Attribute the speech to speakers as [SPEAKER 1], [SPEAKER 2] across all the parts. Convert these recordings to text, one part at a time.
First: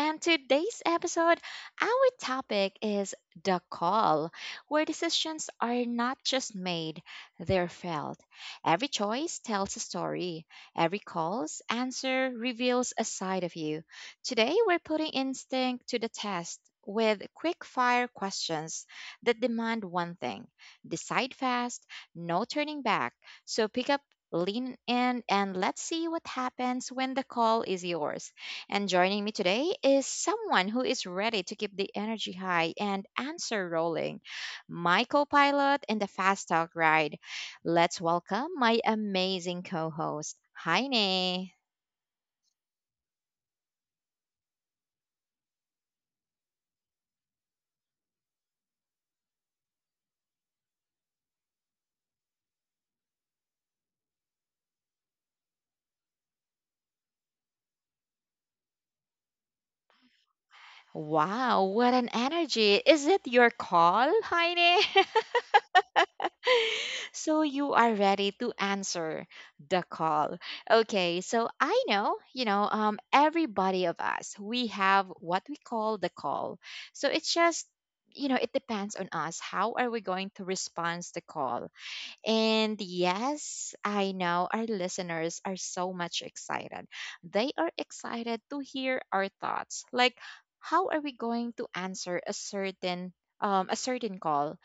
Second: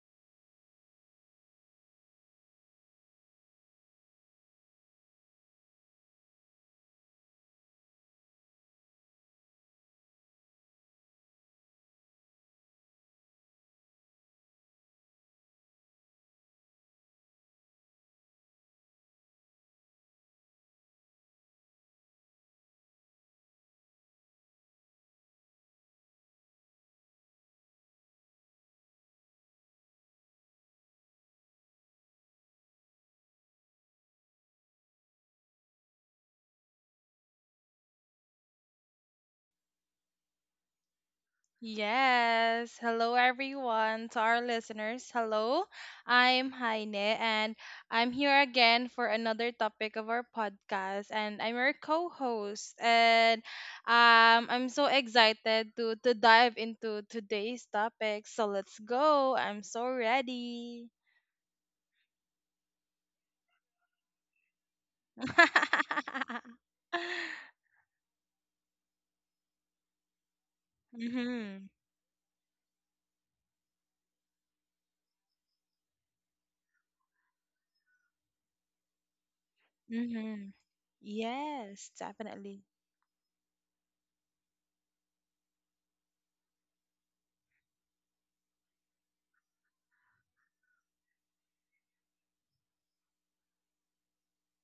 [SPEAKER 1] And today's episode, our topic is the call, where decisions are not just made, they're felt. Every choice tells a story, every call's answer reveals a side of you. Today, we're putting instinct to the test. With quick fire questions that demand one thing decide fast, no turning back. So pick up, lean in, and let's see what happens when the call is yours. And joining me today is someone who is ready to keep the energy high and answer rolling. My co pilot in the Fast Talk ride. Let's welcome my amazing co host, Heine.
[SPEAKER 2] Yes. Hello, everyone. To our listeners, hello. I'm Heine, and I'm here again for another topic of our podcast. And I'm your co-host, and I'm so excited to dive into today's topic. So let's go. I'm so ready.
[SPEAKER 1] Wow, what an energy! Is it your call, Heine? So you are ready to answer the call. Okay, so
[SPEAKER 2] Mhm.
[SPEAKER 1] I know, you know, everybody of us, we have what we call the call. So it's just, you know, it depends on us. How are we going to
[SPEAKER 2] Mhm.
[SPEAKER 1] respond to the call?
[SPEAKER 2] Yes, definitely.
[SPEAKER 1] And yes, I know our listeners are so much excited. They are excited to hear our thoughts. Like, how are we going to answer a certain call,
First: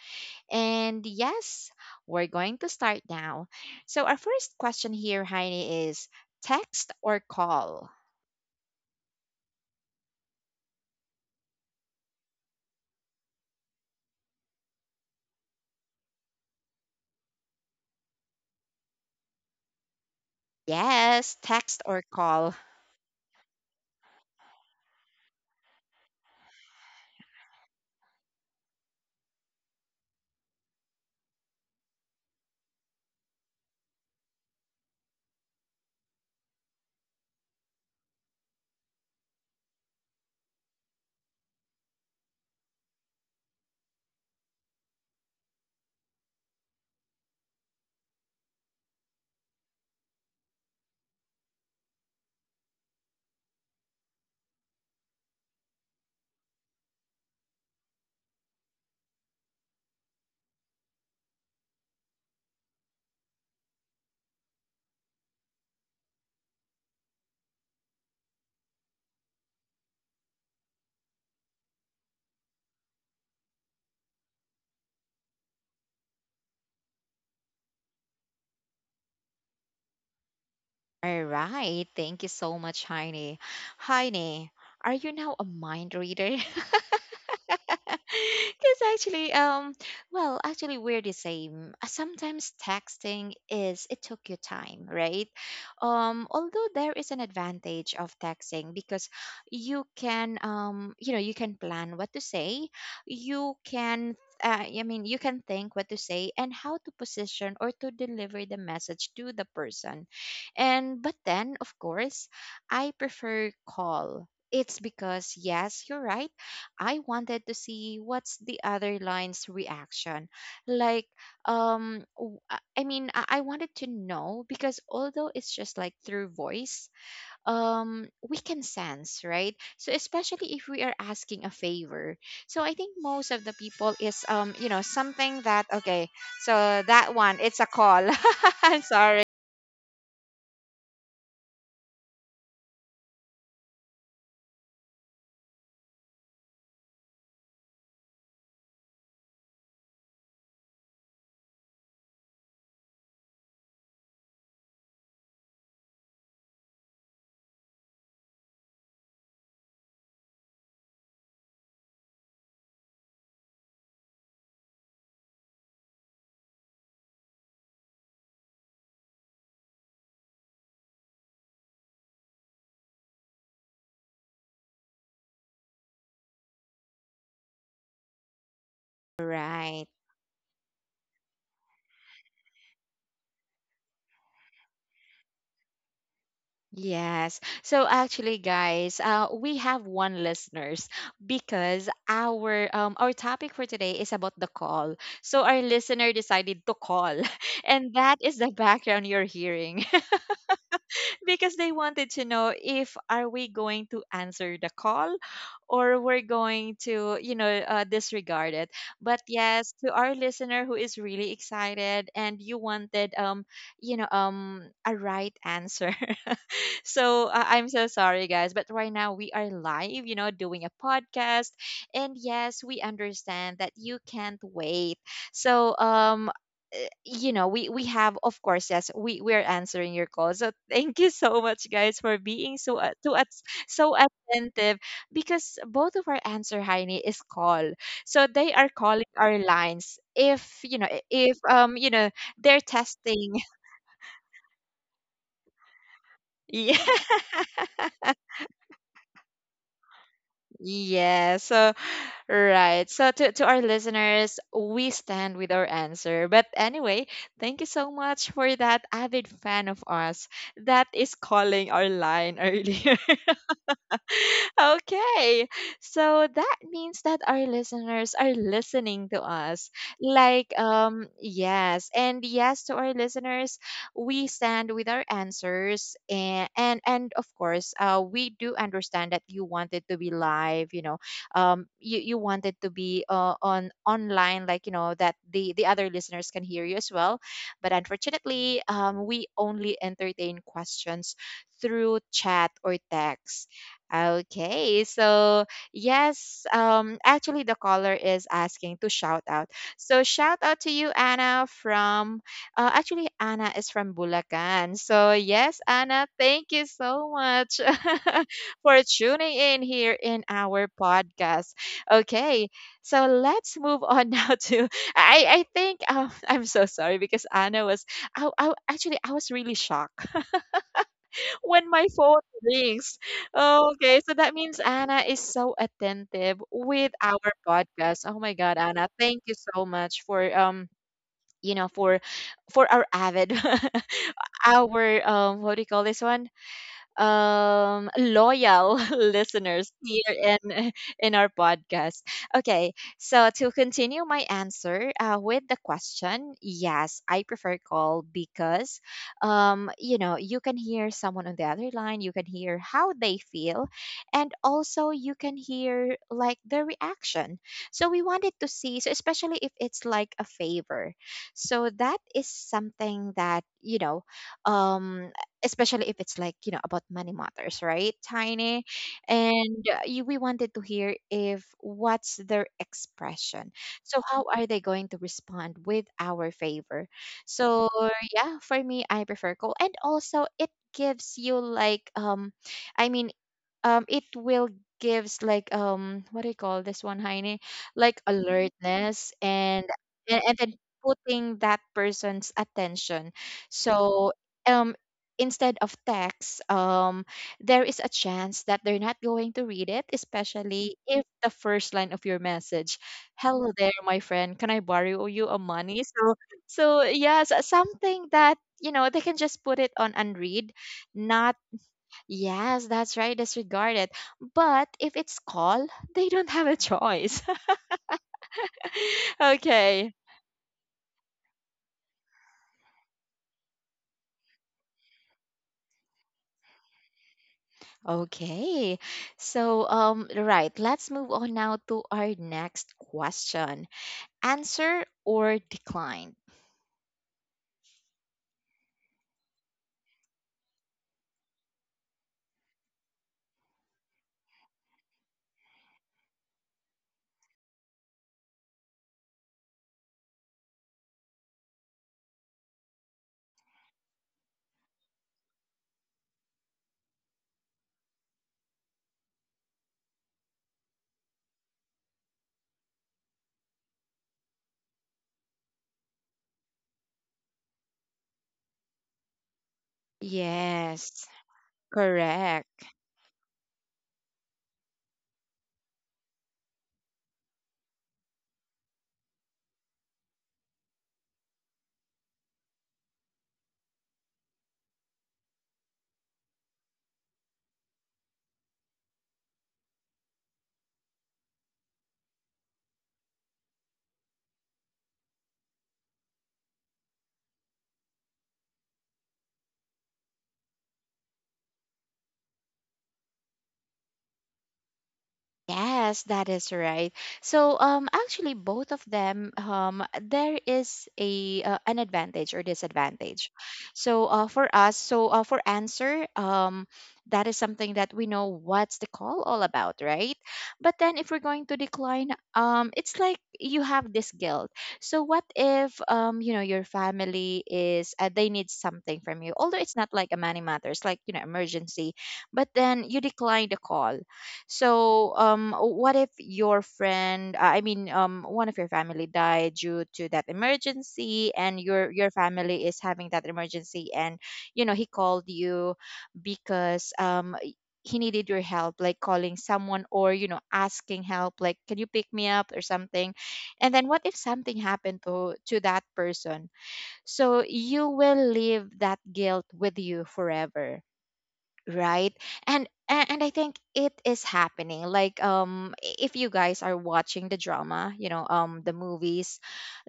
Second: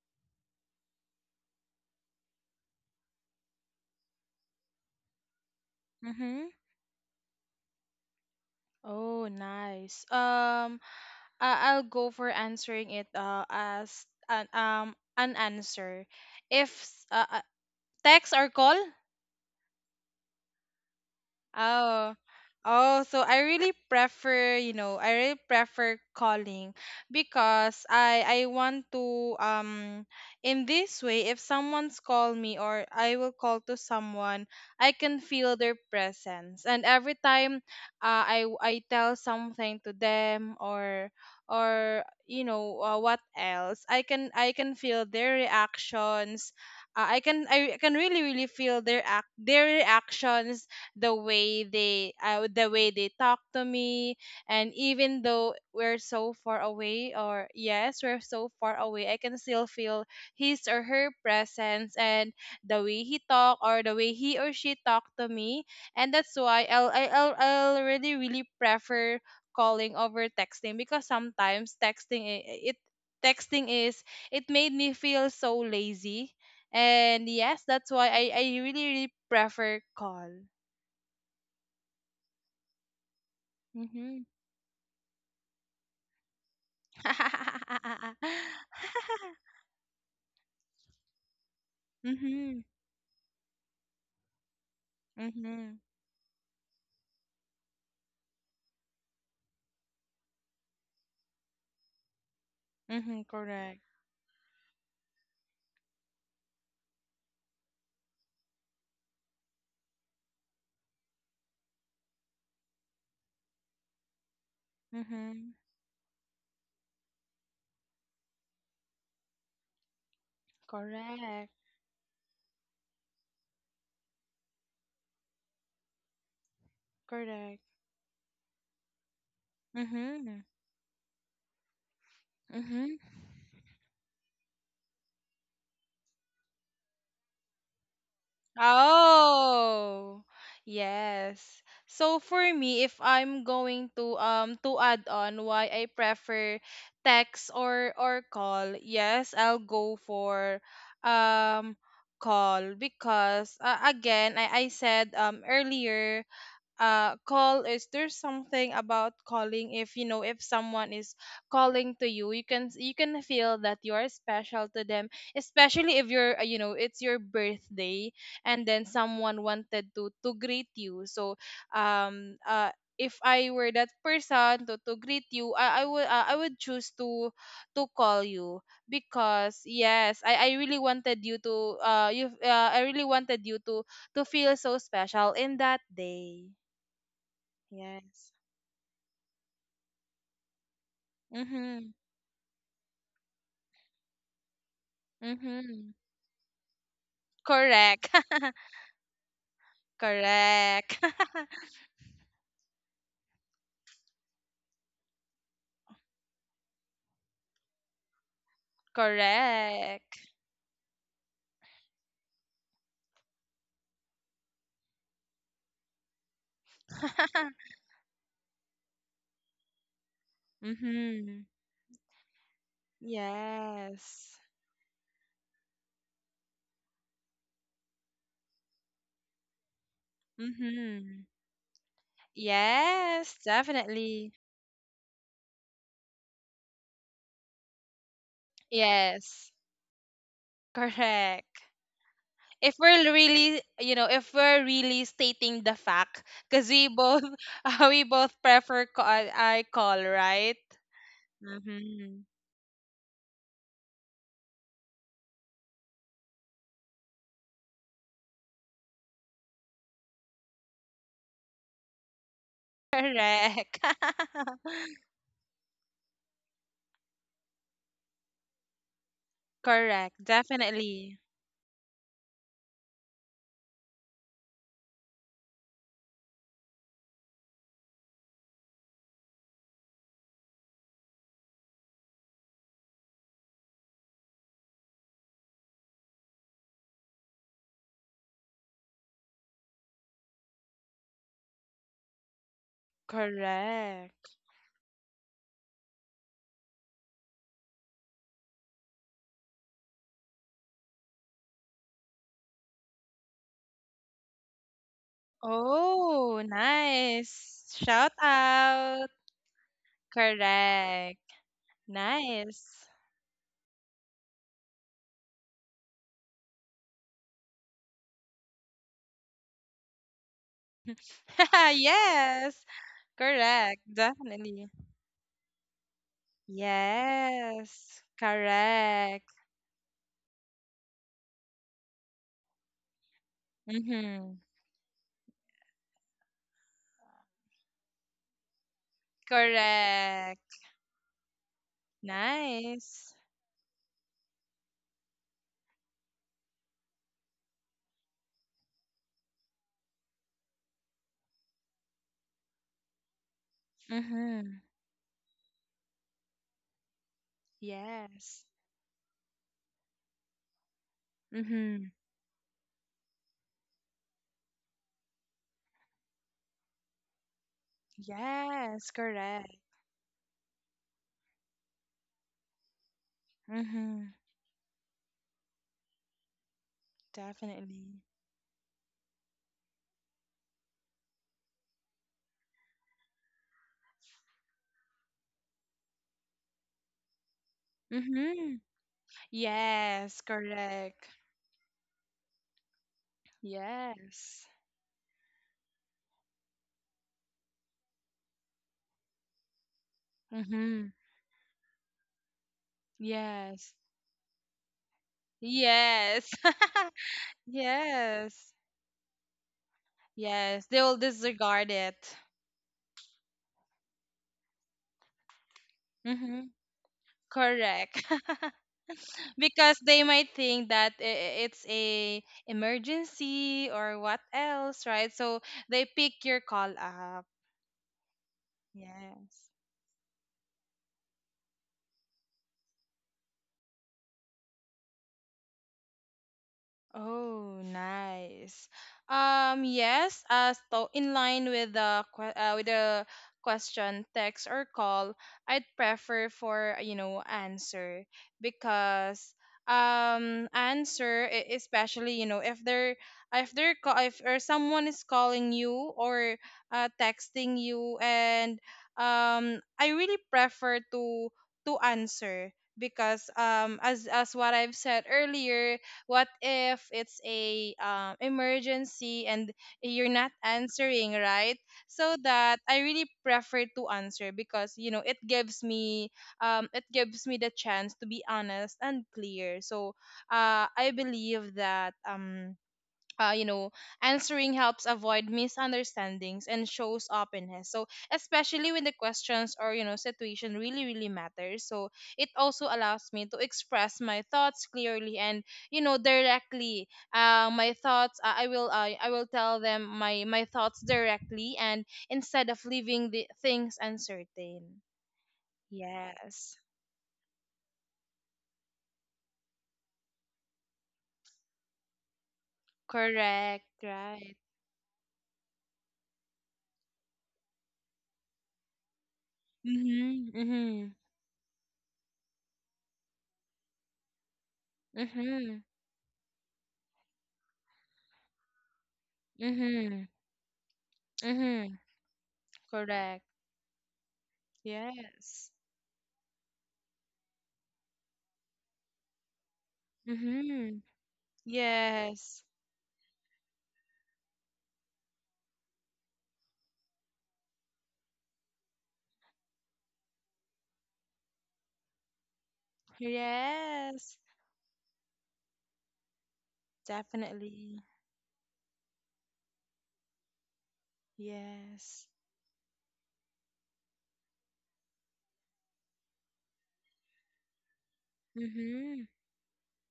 [SPEAKER 1] and yes, we're going to start now. So, our first question here, Heine, is
[SPEAKER 2] Mhm.
[SPEAKER 1] text or call?
[SPEAKER 2] Oh, nice. I'll go for answering it as an answer. If s- Text or call?
[SPEAKER 1] Yes, text or
[SPEAKER 2] Oh.
[SPEAKER 1] call.
[SPEAKER 2] Oh, so I really prefer, you know, I really prefer calling because I want to in this way, if someone's call me or I will call to someone, I can feel their presence. And every time I tell something to them, or what else, I can feel their reactions. I can, I can really really feel their act their reactions, the way they talk to me. And even though we're so far away, or yes, we're so far away, I can still feel his or her presence, and the way he talk, or the way he or she talk to me. And that's why I'll really really prefer calling over texting, because sometimes texting is it made me feel so lazy. And yes, that's why I really really prefer call.
[SPEAKER 1] All right. Thank you so much, Heine.
[SPEAKER 2] Mhm.
[SPEAKER 1] Heine, are you now a mind reader? Because actually, we're the same. Sometimes
[SPEAKER 2] Mhm.
[SPEAKER 1] texting is it took you time, right?
[SPEAKER 2] Mhm.
[SPEAKER 1] Although there is an advantage of texting because you can, you know, you can plan what to say,
[SPEAKER 2] Mhm.
[SPEAKER 1] you
[SPEAKER 2] Correct.
[SPEAKER 1] can. I mean, you can think what to say and how to position or to deliver the message to the person, and but then, of course, I prefer call. It's because
[SPEAKER 2] Mhm.
[SPEAKER 1] yes, you're right. I wanted to see what's the other line's reaction. Like
[SPEAKER 2] Correct.
[SPEAKER 1] I wanted to know because although it's just like through voice,
[SPEAKER 2] Correct.
[SPEAKER 1] we can sense, right? So
[SPEAKER 2] Mhm.
[SPEAKER 1] especially if we are asking a favor. So I think
[SPEAKER 2] Mhm.
[SPEAKER 1] most of the people is you know something that okay, so that one it's a call. I'm sorry.
[SPEAKER 2] Oh. Yes. So for me, if I'm going to add on why I prefer text or call, yes, I'll go for um call, because again, I said earlier, call is there's something about calling. If you know, if someone is calling to you, you can feel that you are special to them, especially if you're you know, it's your birthday, and then someone wanted to greet you. So um uh if I were that person to greet you, I would, I would choose to call you, because
[SPEAKER 1] Right.
[SPEAKER 2] yes, I really wanted you to you I really wanted you to feel so special in that day.
[SPEAKER 1] Yes. So
[SPEAKER 2] Yes.
[SPEAKER 1] actually, guys, we have one listeners because
[SPEAKER 2] Mhm.
[SPEAKER 1] our topic for today is about the call. So our
[SPEAKER 2] Mhm.
[SPEAKER 1] listener decided to call, and
[SPEAKER 2] Correct.
[SPEAKER 1] that is the background you're hearing
[SPEAKER 2] Correct.
[SPEAKER 1] because they wanted to know if are we going to answer the call or we're going to you know disregard it. But yes, to our
[SPEAKER 2] Correct.
[SPEAKER 1] listener who is really excited and you wanted you know a right answer so I'm so sorry, guys. But right now we are live, you know, doing a
[SPEAKER 2] Mhm.
[SPEAKER 1] podcast. And yes, we understand that you
[SPEAKER 2] Yes.
[SPEAKER 1] can't wait. So, you know, we have, of course, yes, we are answering your call. So thank you
[SPEAKER 2] Mhm.
[SPEAKER 1] so much, guys, for being so to at
[SPEAKER 2] Yes,
[SPEAKER 1] so
[SPEAKER 2] definitely.
[SPEAKER 1] attentive because both of our answer, Heini, is call. So they are calling our
[SPEAKER 2] Yes.
[SPEAKER 1] lines. If
[SPEAKER 2] Correct.
[SPEAKER 1] you know, they're
[SPEAKER 2] If we're
[SPEAKER 1] testing.
[SPEAKER 2] really, you know, if we're really stating the fact, because we
[SPEAKER 1] Yeah.
[SPEAKER 2] both, we both prefer call, I call, right?
[SPEAKER 1] Yeah. So
[SPEAKER 2] Mm-hmm.
[SPEAKER 1] right. So to our listeners, we stand with our answer. But anyway, thank you so much for that avid fan of us that is calling our line earlier.
[SPEAKER 2] Correct.
[SPEAKER 1] Okay. So that means that our listeners are listening to us.
[SPEAKER 2] Correct.
[SPEAKER 1] Like,
[SPEAKER 2] Definitely.
[SPEAKER 1] yes. And yes to our listeners, we stand with our answers. And of course, we do understand that you wanted to be live, you know, you wanted to be on online, like, you know, that the other listeners can hear you as well. But unfortunately, we only entertain questions through chat or text.
[SPEAKER 2] Correct.
[SPEAKER 1] Okay, so yes, actually the caller is asking to shout out. So shout out to you, Anna, from actually Anna is from Bulacan. So yes, Anna,
[SPEAKER 2] Oh,
[SPEAKER 1] thank you so much
[SPEAKER 2] nice. Shout
[SPEAKER 1] for
[SPEAKER 2] out.
[SPEAKER 1] tuning in here in our
[SPEAKER 2] Correct.
[SPEAKER 1] podcast. Okay,
[SPEAKER 2] Nice.
[SPEAKER 1] so let's move on now to I think I'm so sorry because Anna was I actually I was really shocked when my phone
[SPEAKER 2] Yes.
[SPEAKER 1] rings.
[SPEAKER 2] Correct.
[SPEAKER 1] Okay, so that means
[SPEAKER 2] Definitely.
[SPEAKER 1] Anna is so attentive with our
[SPEAKER 2] Yes.
[SPEAKER 1] podcast. Oh my God, Anna, thank
[SPEAKER 2] Correct.
[SPEAKER 1] you so much for you know for our avid
[SPEAKER 2] Mm-hmm.
[SPEAKER 1] our what do you call this one loyal listeners here
[SPEAKER 2] Correct.
[SPEAKER 1] in in our podcast. Okay,
[SPEAKER 2] Nice.
[SPEAKER 1] so to continue my answer with the question, yes, I prefer call because, you know, you can hear someone on the other line, you can hear how they feel, and
[SPEAKER 2] Mm-hmm.
[SPEAKER 1] also you can hear like their reaction. So we wanted
[SPEAKER 2] Yes.
[SPEAKER 1] to see, so especially if it's like a favor, so
[SPEAKER 2] Mm-hmm.
[SPEAKER 1] that is something that you know, um especially if it's like you know about money matters right tiny
[SPEAKER 2] Yes. Correct.
[SPEAKER 1] and we wanted to hear if what's their expression so
[SPEAKER 2] Mm-hmm.
[SPEAKER 1] how are they going to respond with our favor so
[SPEAKER 2] Definitely.
[SPEAKER 1] yeah for me I prefer cold and also it gives you like i mean it will gives like what do you call this one Heine like
[SPEAKER 2] Mm-hmm.
[SPEAKER 1] alertness and
[SPEAKER 2] Yes.
[SPEAKER 1] and then
[SPEAKER 2] Correct.
[SPEAKER 1] putting that person's attention so
[SPEAKER 2] Yes.
[SPEAKER 1] um instead of text there is a chance that they're not going to read it especially
[SPEAKER 2] Mm-hmm.
[SPEAKER 1] if the first line of your message hello
[SPEAKER 2] Yes.
[SPEAKER 1] there my friend can I borrow you a money so
[SPEAKER 2] Yes.
[SPEAKER 1] so yes something that
[SPEAKER 2] Yes.
[SPEAKER 1] you know they can just put it on unread
[SPEAKER 2] Yes. They will
[SPEAKER 1] not.
[SPEAKER 2] disregard it.
[SPEAKER 1] Yes, that's right, disregard it. But if it's call, they don't
[SPEAKER 2] Mm-hmm.
[SPEAKER 1] have a choice.
[SPEAKER 2] Correct. Because
[SPEAKER 1] Okay.
[SPEAKER 2] they might think that it's a emergency or what else, right? So they pick your call up.
[SPEAKER 1] Okay.
[SPEAKER 2] Yes.
[SPEAKER 1] So right, let's move on now to our next question. Answer or decline?
[SPEAKER 2] Oh, nice. Yes, as to in line with the with the question, text or call, I'd prefer for you know answer, because answer, especially you know, if they're if they're if or someone is calling you or texting you. And I really prefer to answer because as what I've said earlier, what if it's a emergency and you're not
[SPEAKER 1] Yes,
[SPEAKER 2] answering, right? So that
[SPEAKER 1] correct.
[SPEAKER 2] I really prefer to answer, because you know it gives me the chance to be honest and clear. So I believe that you know, answering helps avoid misunderstandings and shows openness. So, especially when the questions or, you know, situation really, really matters. So, it also allows me to express my thoughts clearly and, you know, directly. I will tell them my thoughts directly, and instead of leaving the things uncertain.
[SPEAKER 1] Yes, that is
[SPEAKER 2] Yes.
[SPEAKER 1] right. So, actually, both of them, there is a an advantage or disadvantage.
[SPEAKER 2] Correct.
[SPEAKER 1] So,
[SPEAKER 2] Right.
[SPEAKER 1] for us, so for answer, that is something that we know what's the call all about, right?
[SPEAKER 2] Mm-hmm.
[SPEAKER 1] But
[SPEAKER 2] Mm-hmm.
[SPEAKER 1] then, if we're going to decline, it's like you have this guilt. So, what
[SPEAKER 2] Mm-hmm.
[SPEAKER 1] if, you know, your family is they need something from you, although it's not
[SPEAKER 2] Mm-hmm.
[SPEAKER 1] like a money matters, like you know,
[SPEAKER 2] Mm-hmm.
[SPEAKER 1] emergency, but then you
[SPEAKER 2] Correct.
[SPEAKER 1] decline the call so,
[SPEAKER 2] Yes.
[SPEAKER 1] what if your friend, one of your family died due to that
[SPEAKER 2] Mm-hmm.
[SPEAKER 1] emergency, and your
[SPEAKER 2] Yes.
[SPEAKER 1] family is having that emergency, and you know he called you because he needed your help, like calling someone or you know asking help, like can you pick me up or something, and then what if
[SPEAKER 2] Yes.
[SPEAKER 1] something happened to that person? So
[SPEAKER 2] Definitely.
[SPEAKER 1] you will leave that guilt with you forever
[SPEAKER 2] Yes.
[SPEAKER 1] right and I think it is happening like if you guys are watching the drama you know the
[SPEAKER 2] Mm-hmm.
[SPEAKER 1] movies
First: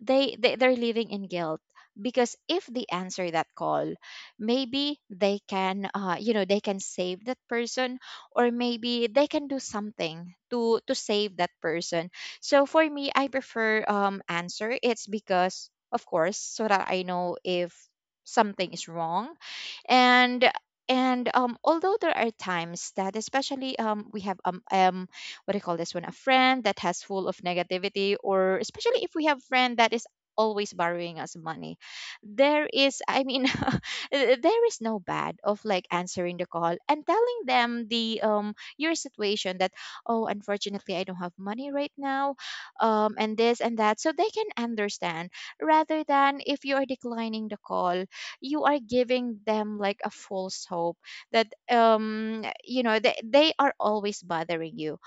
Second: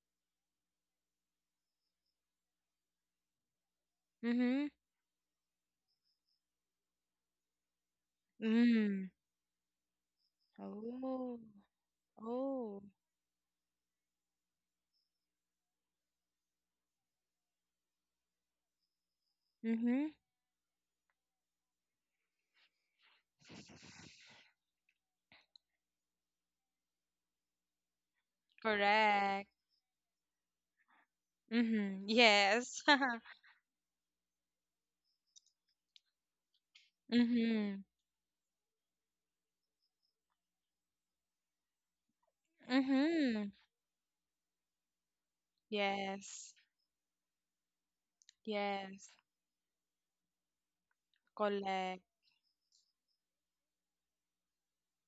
[SPEAKER 1] they they're living in guilt because if they answer that call
[SPEAKER 2] Mm-hmm.
[SPEAKER 1] maybe they can you know they can save that person or maybe
[SPEAKER 2] Mm.
[SPEAKER 1] they can do something to save
[SPEAKER 2] Oh.
[SPEAKER 1] that person so
[SPEAKER 2] Oh.
[SPEAKER 1] for me I prefer answer it's because of course so that I know if something is wrong
[SPEAKER 2] Mm-hmm.
[SPEAKER 1] and and although there are times that especially we have um um, what do you call this one a friend that has full of negativity or especially if we have
[SPEAKER 2] Correct.
[SPEAKER 1] friend that is always borrowing us money
[SPEAKER 2] Mm-hmm.
[SPEAKER 1] there
[SPEAKER 2] Yes.
[SPEAKER 1] is there is no bad of like answering the call and telling
[SPEAKER 2] Mm-hmm.
[SPEAKER 1] them the your situation that oh unfortunately I don't have money right now and
[SPEAKER 2] Mm-hmm.
[SPEAKER 1] this and that so they can understand rather than
[SPEAKER 2] Yes.
[SPEAKER 1] if you are declining the call you are
[SPEAKER 2] Yes.
[SPEAKER 1] giving them like a false hope that
[SPEAKER 2] Correct.
[SPEAKER 1] you know they are always bothering you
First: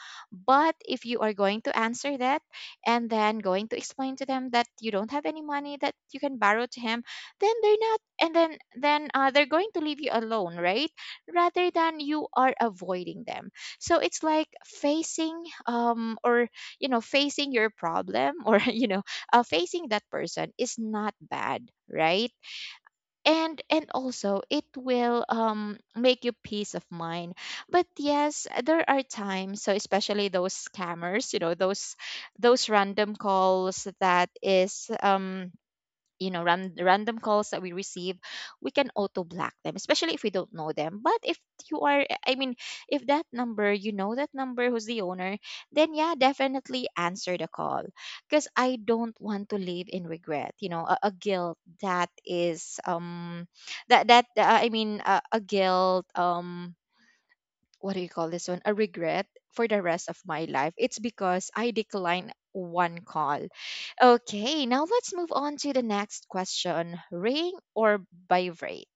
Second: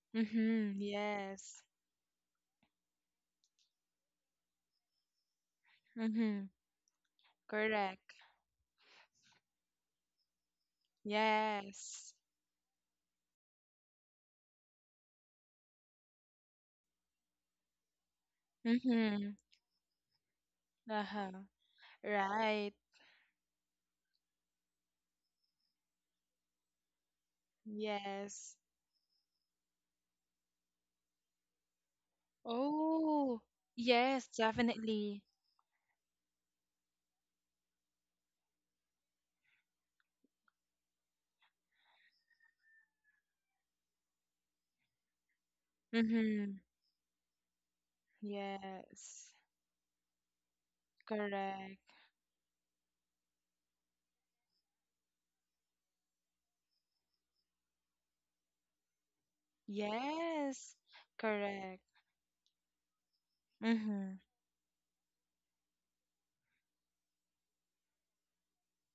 [SPEAKER 1] but
[SPEAKER 2] Mm-hmm.
[SPEAKER 1] if you are going
[SPEAKER 2] Yes.
[SPEAKER 1] to answer that and then going to explain to them that you don't have any money that you can
[SPEAKER 2] Mm-hmm.
[SPEAKER 1] borrow to him then they're not
[SPEAKER 2] Correct.
[SPEAKER 1] and then they're going to leave you alone right rather than
[SPEAKER 2] Yes.
[SPEAKER 1] you are avoiding them so it's like facing or you know facing your problem or you know
[SPEAKER 2] Mm-hmm.
[SPEAKER 1] facing that person is not
[SPEAKER 2] Uh-huh.
[SPEAKER 1] bad right
[SPEAKER 2] Right.
[SPEAKER 1] and also it will make you peace of mind but yes
[SPEAKER 2] Yes.
[SPEAKER 1] there are times so especially those scammers you know those random
[SPEAKER 2] Oh,
[SPEAKER 1] calls
[SPEAKER 2] yes,
[SPEAKER 1] that is
[SPEAKER 2] definitely.
[SPEAKER 1] you know random calls that we receive we can auto block them especially if we don't know them but if you are if that number you know that number who's the owner then yeah
[SPEAKER 2] Mm-hmm.
[SPEAKER 1] definitely answer the call because I don't
[SPEAKER 2] Yes,
[SPEAKER 1] want to live in regret you know a guilt
[SPEAKER 2] correct.
[SPEAKER 1] that is that that I mean a guilt what do you call this one a regret for the rest of my life
[SPEAKER 2] Yes,
[SPEAKER 1] it's because I
[SPEAKER 2] correct.
[SPEAKER 1] declined one call.
[SPEAKER 2] Mm-hmm.
[SPEAKER 1] Okay now let's move on to the next question ring or vibrate.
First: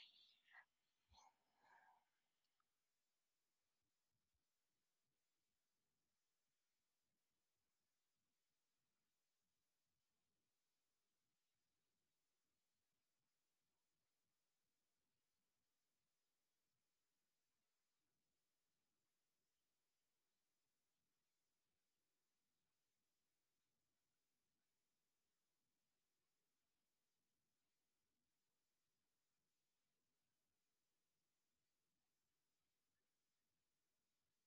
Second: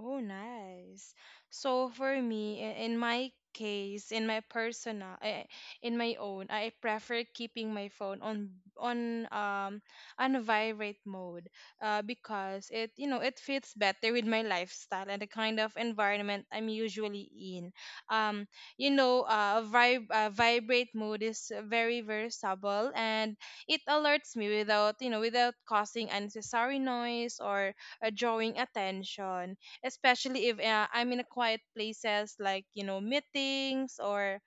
[SPEAKER 2] Oh, nice. So for me, in my case, in my personal, in my own, I prefer keeping my phone on on vibrate mode, because it you know it fits better with my lifestyle and the kind of environment I'm usually in. Um, you know, vibrate mode is very versatile, and it alerts me without you know without causing unnecessary noise or drawing attention, especially if I'm in a quiet places, like you know meetings or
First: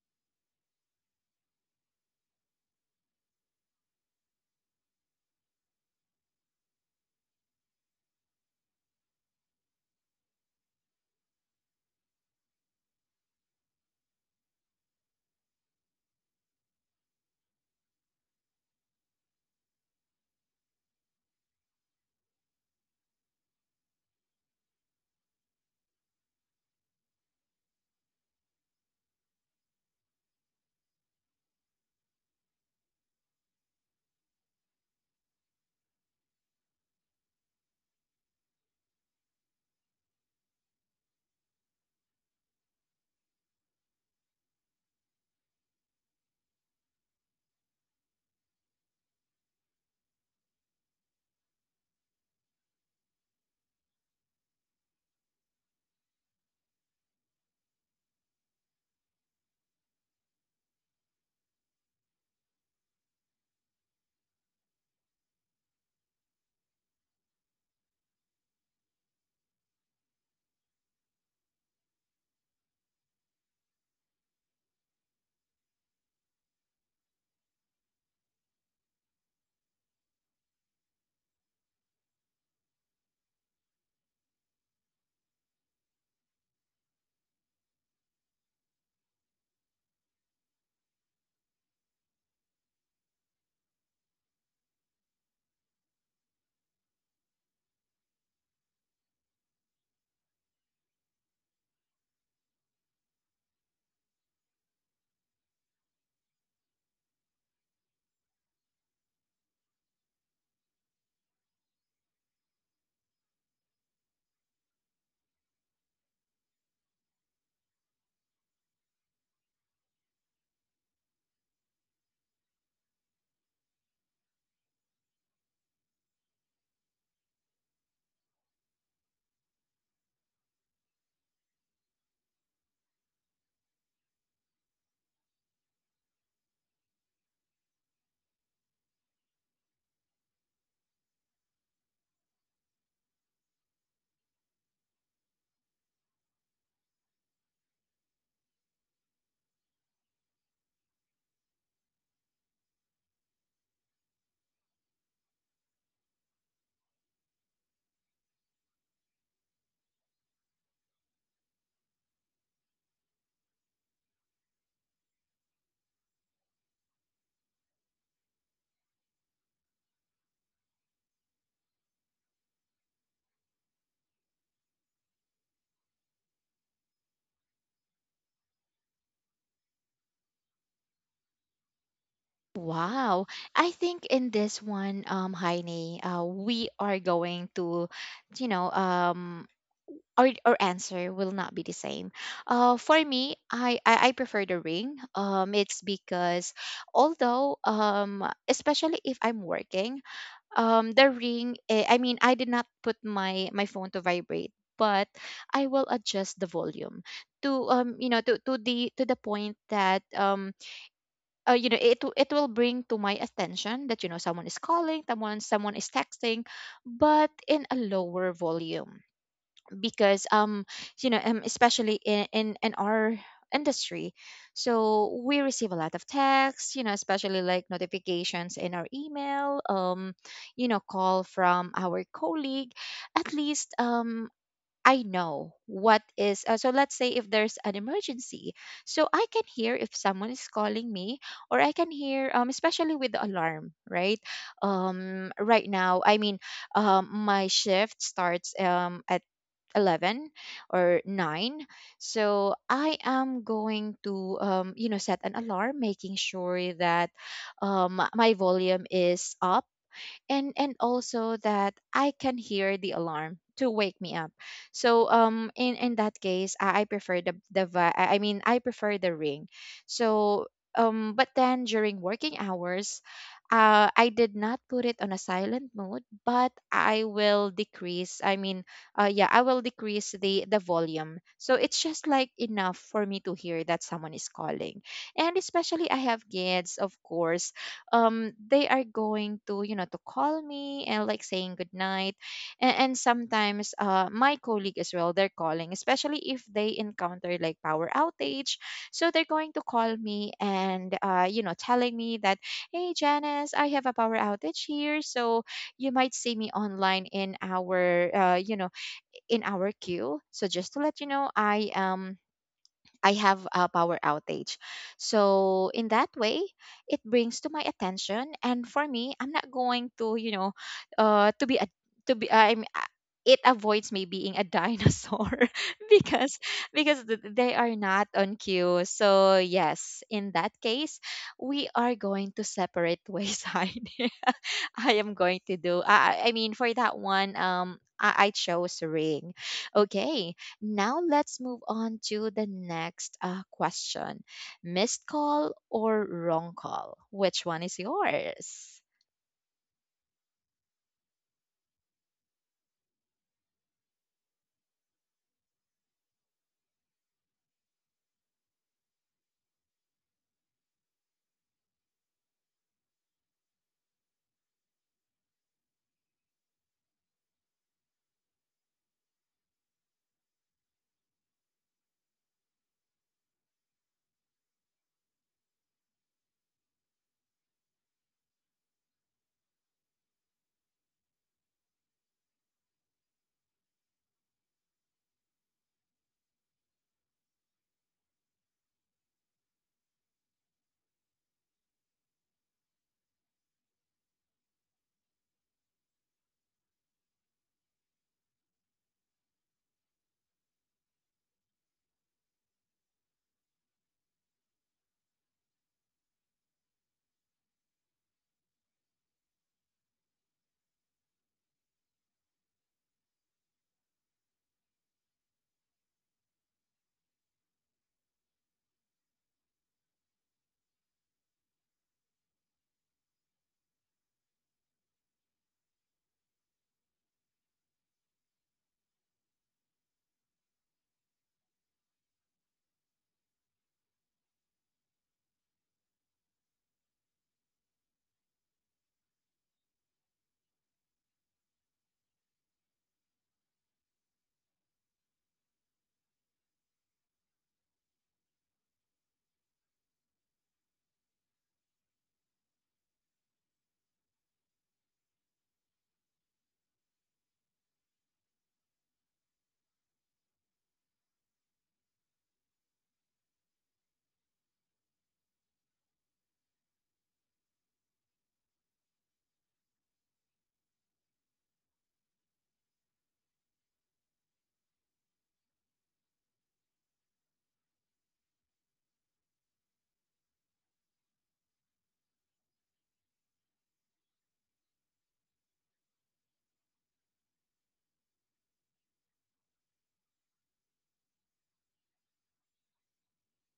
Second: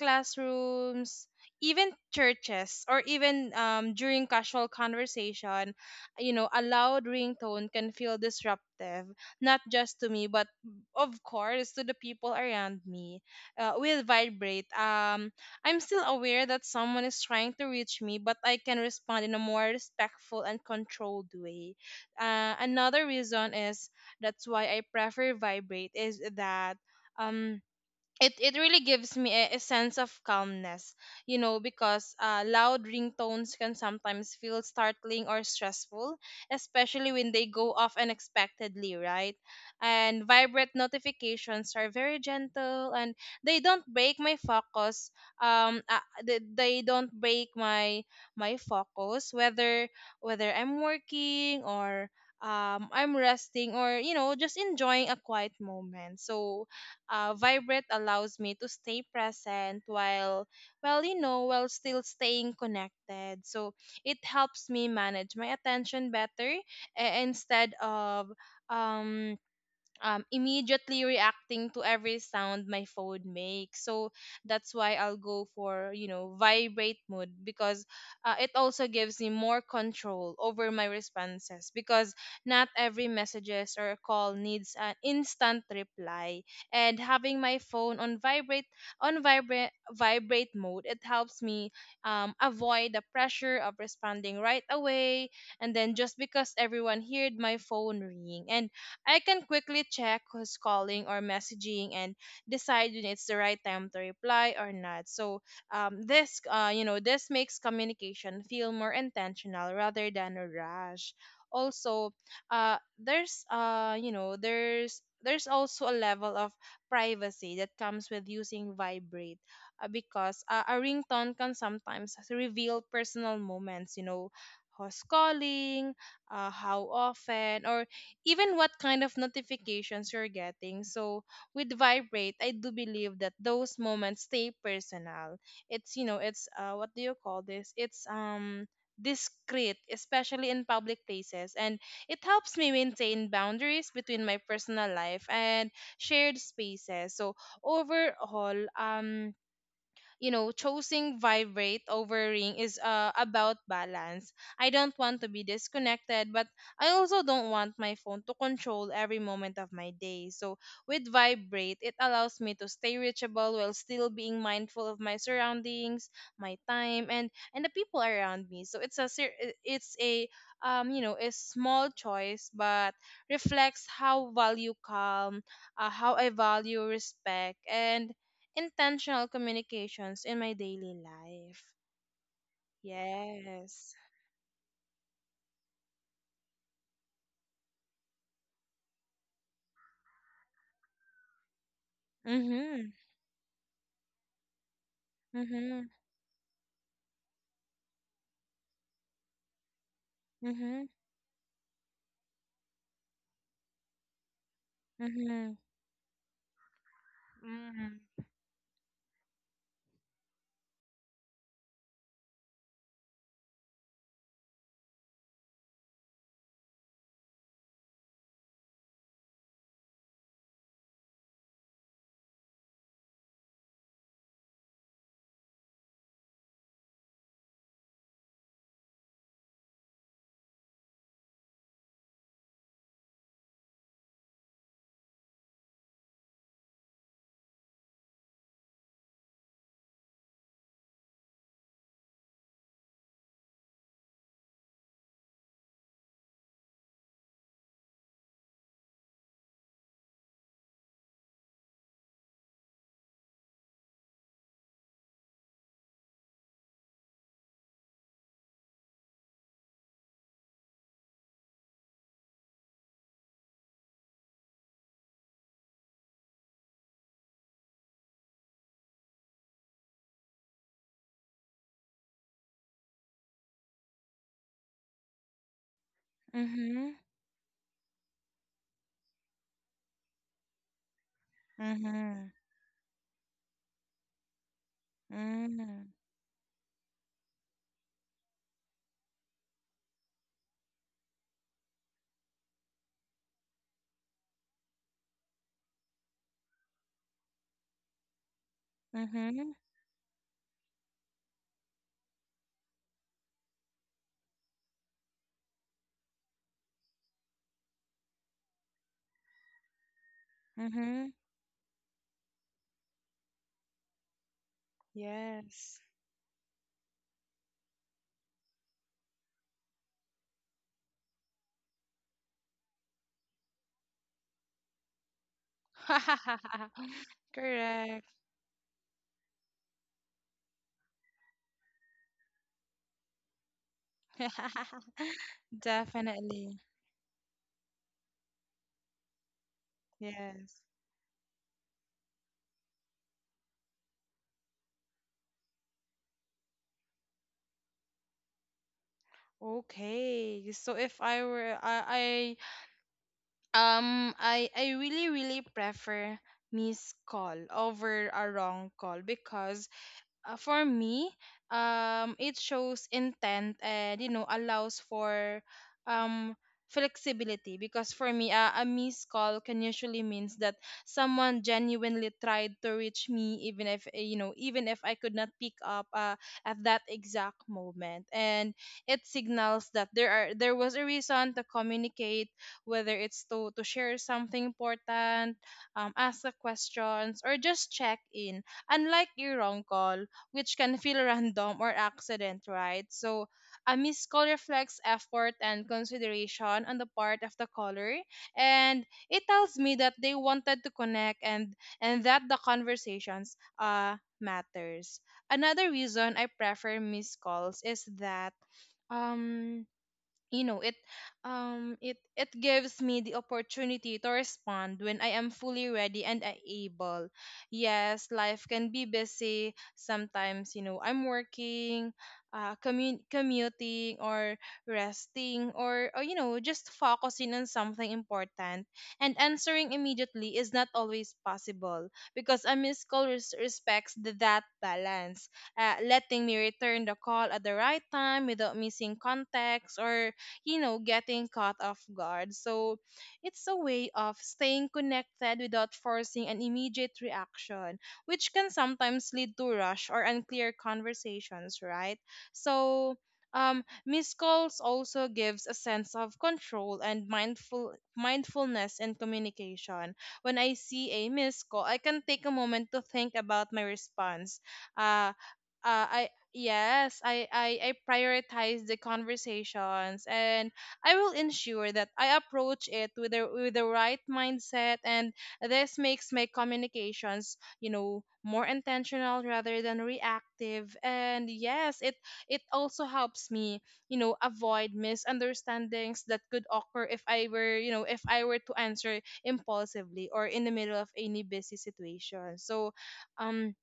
[SPEAKER 2] classrooms, even churches, or even during casual conversation, you know, a loud ringtone can feel disruptive, not just to me, but of course to the people around me. Will vibrate. I'm still aware that someone is trying to reach me, but I can respond in a more respectful and controlled way. Another reason is that's why I prefer vibrate is that. Um, it it really gives me a sense of calmness, you know, because loud ringtones can sometimes feel startling or stressful, especially when they go off unexpectedly, right? And vibrant notifications are very gentle, and they don't break my focus. They don't break my focus, whether I'm working or I'm resting or you know just enjoying a quiet moment. So vibrate allows me to stay present while well, you know while still staying connected. So it helps me manage my attention better, instead of um immediately reacting to every sound my phone makes. So that's why I'll go for, you know, vibrate mode because it also gives me more control over my responses, because not every messages or call needs an instant reply. And having my phone on vibrate vibrate mode, it helps me avoid the pressure of responding right away, and then just because everyone heard my phone ring, and I can quickly check who's calling or messaging, and decide when it's the right time to reply or not. So this, you know, this makes communication feel more intentional rather than a rush. Also, you know, there's also a level of privacy that comes with using vibrate, because a ringtone can sometimes reveal personal moments, you know, who's calling, how often, or even what kind of notifications you're getting. So with Vibrate, I do believe that those moments stay personal. It's you know, it's what do you call this? It's discreet, especially in public places. And it helps me maintain boundaries between my personal life and shared spaces. So overall, you know, choosing vibrate over ring is about balance. I don't want to be disconnected, but I also don't want my phone to control every moment of my day. So with vibrate, it allows me to stay reachable while still being mindful of my surroundings, my time, and the people around me. So it's a you know a small choice, but reflects how value calm, how I value respect, and intentional communications in my daily life.
[SPEAKER 1] Wow. I
[SPEAKER 2] Yes.
[SPEAKER 1] think in this one, Heine, we are going to, you know, um, our answer will not be the same.
[SPEAKER 2] Mhm.
[SPEAKER 1] For me, I prefer the ring. It's
[SPEAKER 2] Mhm.
[SPEAKER 1] because although, especially if I'm working,
[SPEAKER 2] Mhm.
[SPEAKER 1] the ring, I mean, I did not put my phone to vibrate, but
[SPEAKER 2] Mhm.
[SPEAKER 1] I will adjust the volume to um
[SPEAKER 2] Mm.
[SPEAKER 1] you know to, to the point that it it will bring to my attention that someone is calling, someone is texting, but in a lower volume. Because especially in our industry, so we receive a lot of texts, especially like notifications in our email, call from our colleague. At least, I know what is, so let's say if there's an emergency, so I can hear if someone is calling me, or I can hear, especially with the alarm, right? Right now, I mean, my shift starts, at 11 or 9. So I am going to, set an alarm, making sure that, my volume is up, and also that I can hear the alarm to wake me up. So in that case, I prefer the I mean I prefer the ring. So but then, during working hours, I did not put it on a silent mode, but
[SPEAKER 2] Mhm.
[SPEAKER 1] I will decrease. I mean, yeah, I will decrease the volume. So it's just
[SPEAKER 2] Mhm.
[SPEAKER 1] like enough for me to hear that someone is calling. And
[SPEAKER 2] Mm.
[SPEAKER 1] especially, I have kids, of course, they are going to you know to call me and like saying good night. And, sometimes, my colleague as well, they're calling, especially if they encounter like power outage. So they're going
[SPEAKER 2] Mhm.
[SPEAKER 1] to call me and, telling me that, "Hey, Janice, I have a power outage here, so you might see me online in our queue, so just to let you
[SPEAKER 2] Mhm.
[SPEAKER 1] know, I have a power outage." So
[SPEAKER 2] Yes.
[SPEAKER 1] in that way, it brings to my attention. And for me, I'm not going to. You know, to be a to be. I'm. It avoids me being a dinosaur because they are
[SPEAKER 2] Correct.
[SPEAKER 1] not on cue. So yes, in that case, we are going to separate ways, Heidi. I am going to do. I mean,
[SPEAKER 2] Definitely.
[SPEAKER 1] for that one, I chose ring. Okay,
[SPEAKER 2] Yes.
[SPEAKER 1] now let's move on to the next, question: missed call or wrong call? Which one is yours?
[SPEAKER 2] Okay. So if I were I, I really really prefer missed call over a wrong call, because for me, it shows intent and you know allows for um flexibility, because for me a missed call can usually means that someone genuinely tried to reach me, even if you know, even if I could not pick up at that exact moment. And it signals that there was a reason to communicate, whether it's to share something important, ask the questions, or just check in, unlike your wrong call, which can feel random or accident, right? So a missed call reflects effort and consideration on the part of the caller, and it tells me that they wanted to connect, and that the conversations matters. Another reason I prefer missed calls is that um you know it it it gives me the opportunity to respond when I am fully ready and I able. Yes, life can be busy sometimes, you know, I'm working, commuting, or resting, or you know, just focusing on something important, and answering immediately is not always possible, because a missed call respects that balance, letting me return the call at the right time without missing context, or you know, getting caught off guard. So it's a way of staying connected without forcing an immediate reaction, which can sometimes lead to rush or unclear conversations, right? So missed calls also gives a sense of control and mindfulness in communication. When I see a missed call, I can take a moment to think about my response. Uh, uh, I, Yes, I prioritize the conversations, and I will ensure that I approach it with the right mindset, and this makes my communications, more intentional rather than reactive. And yes, it also helps me, avoid misunderstandings that could occur if I were, you know, if I were to answer impulsively or in the middle of any busy situation. So um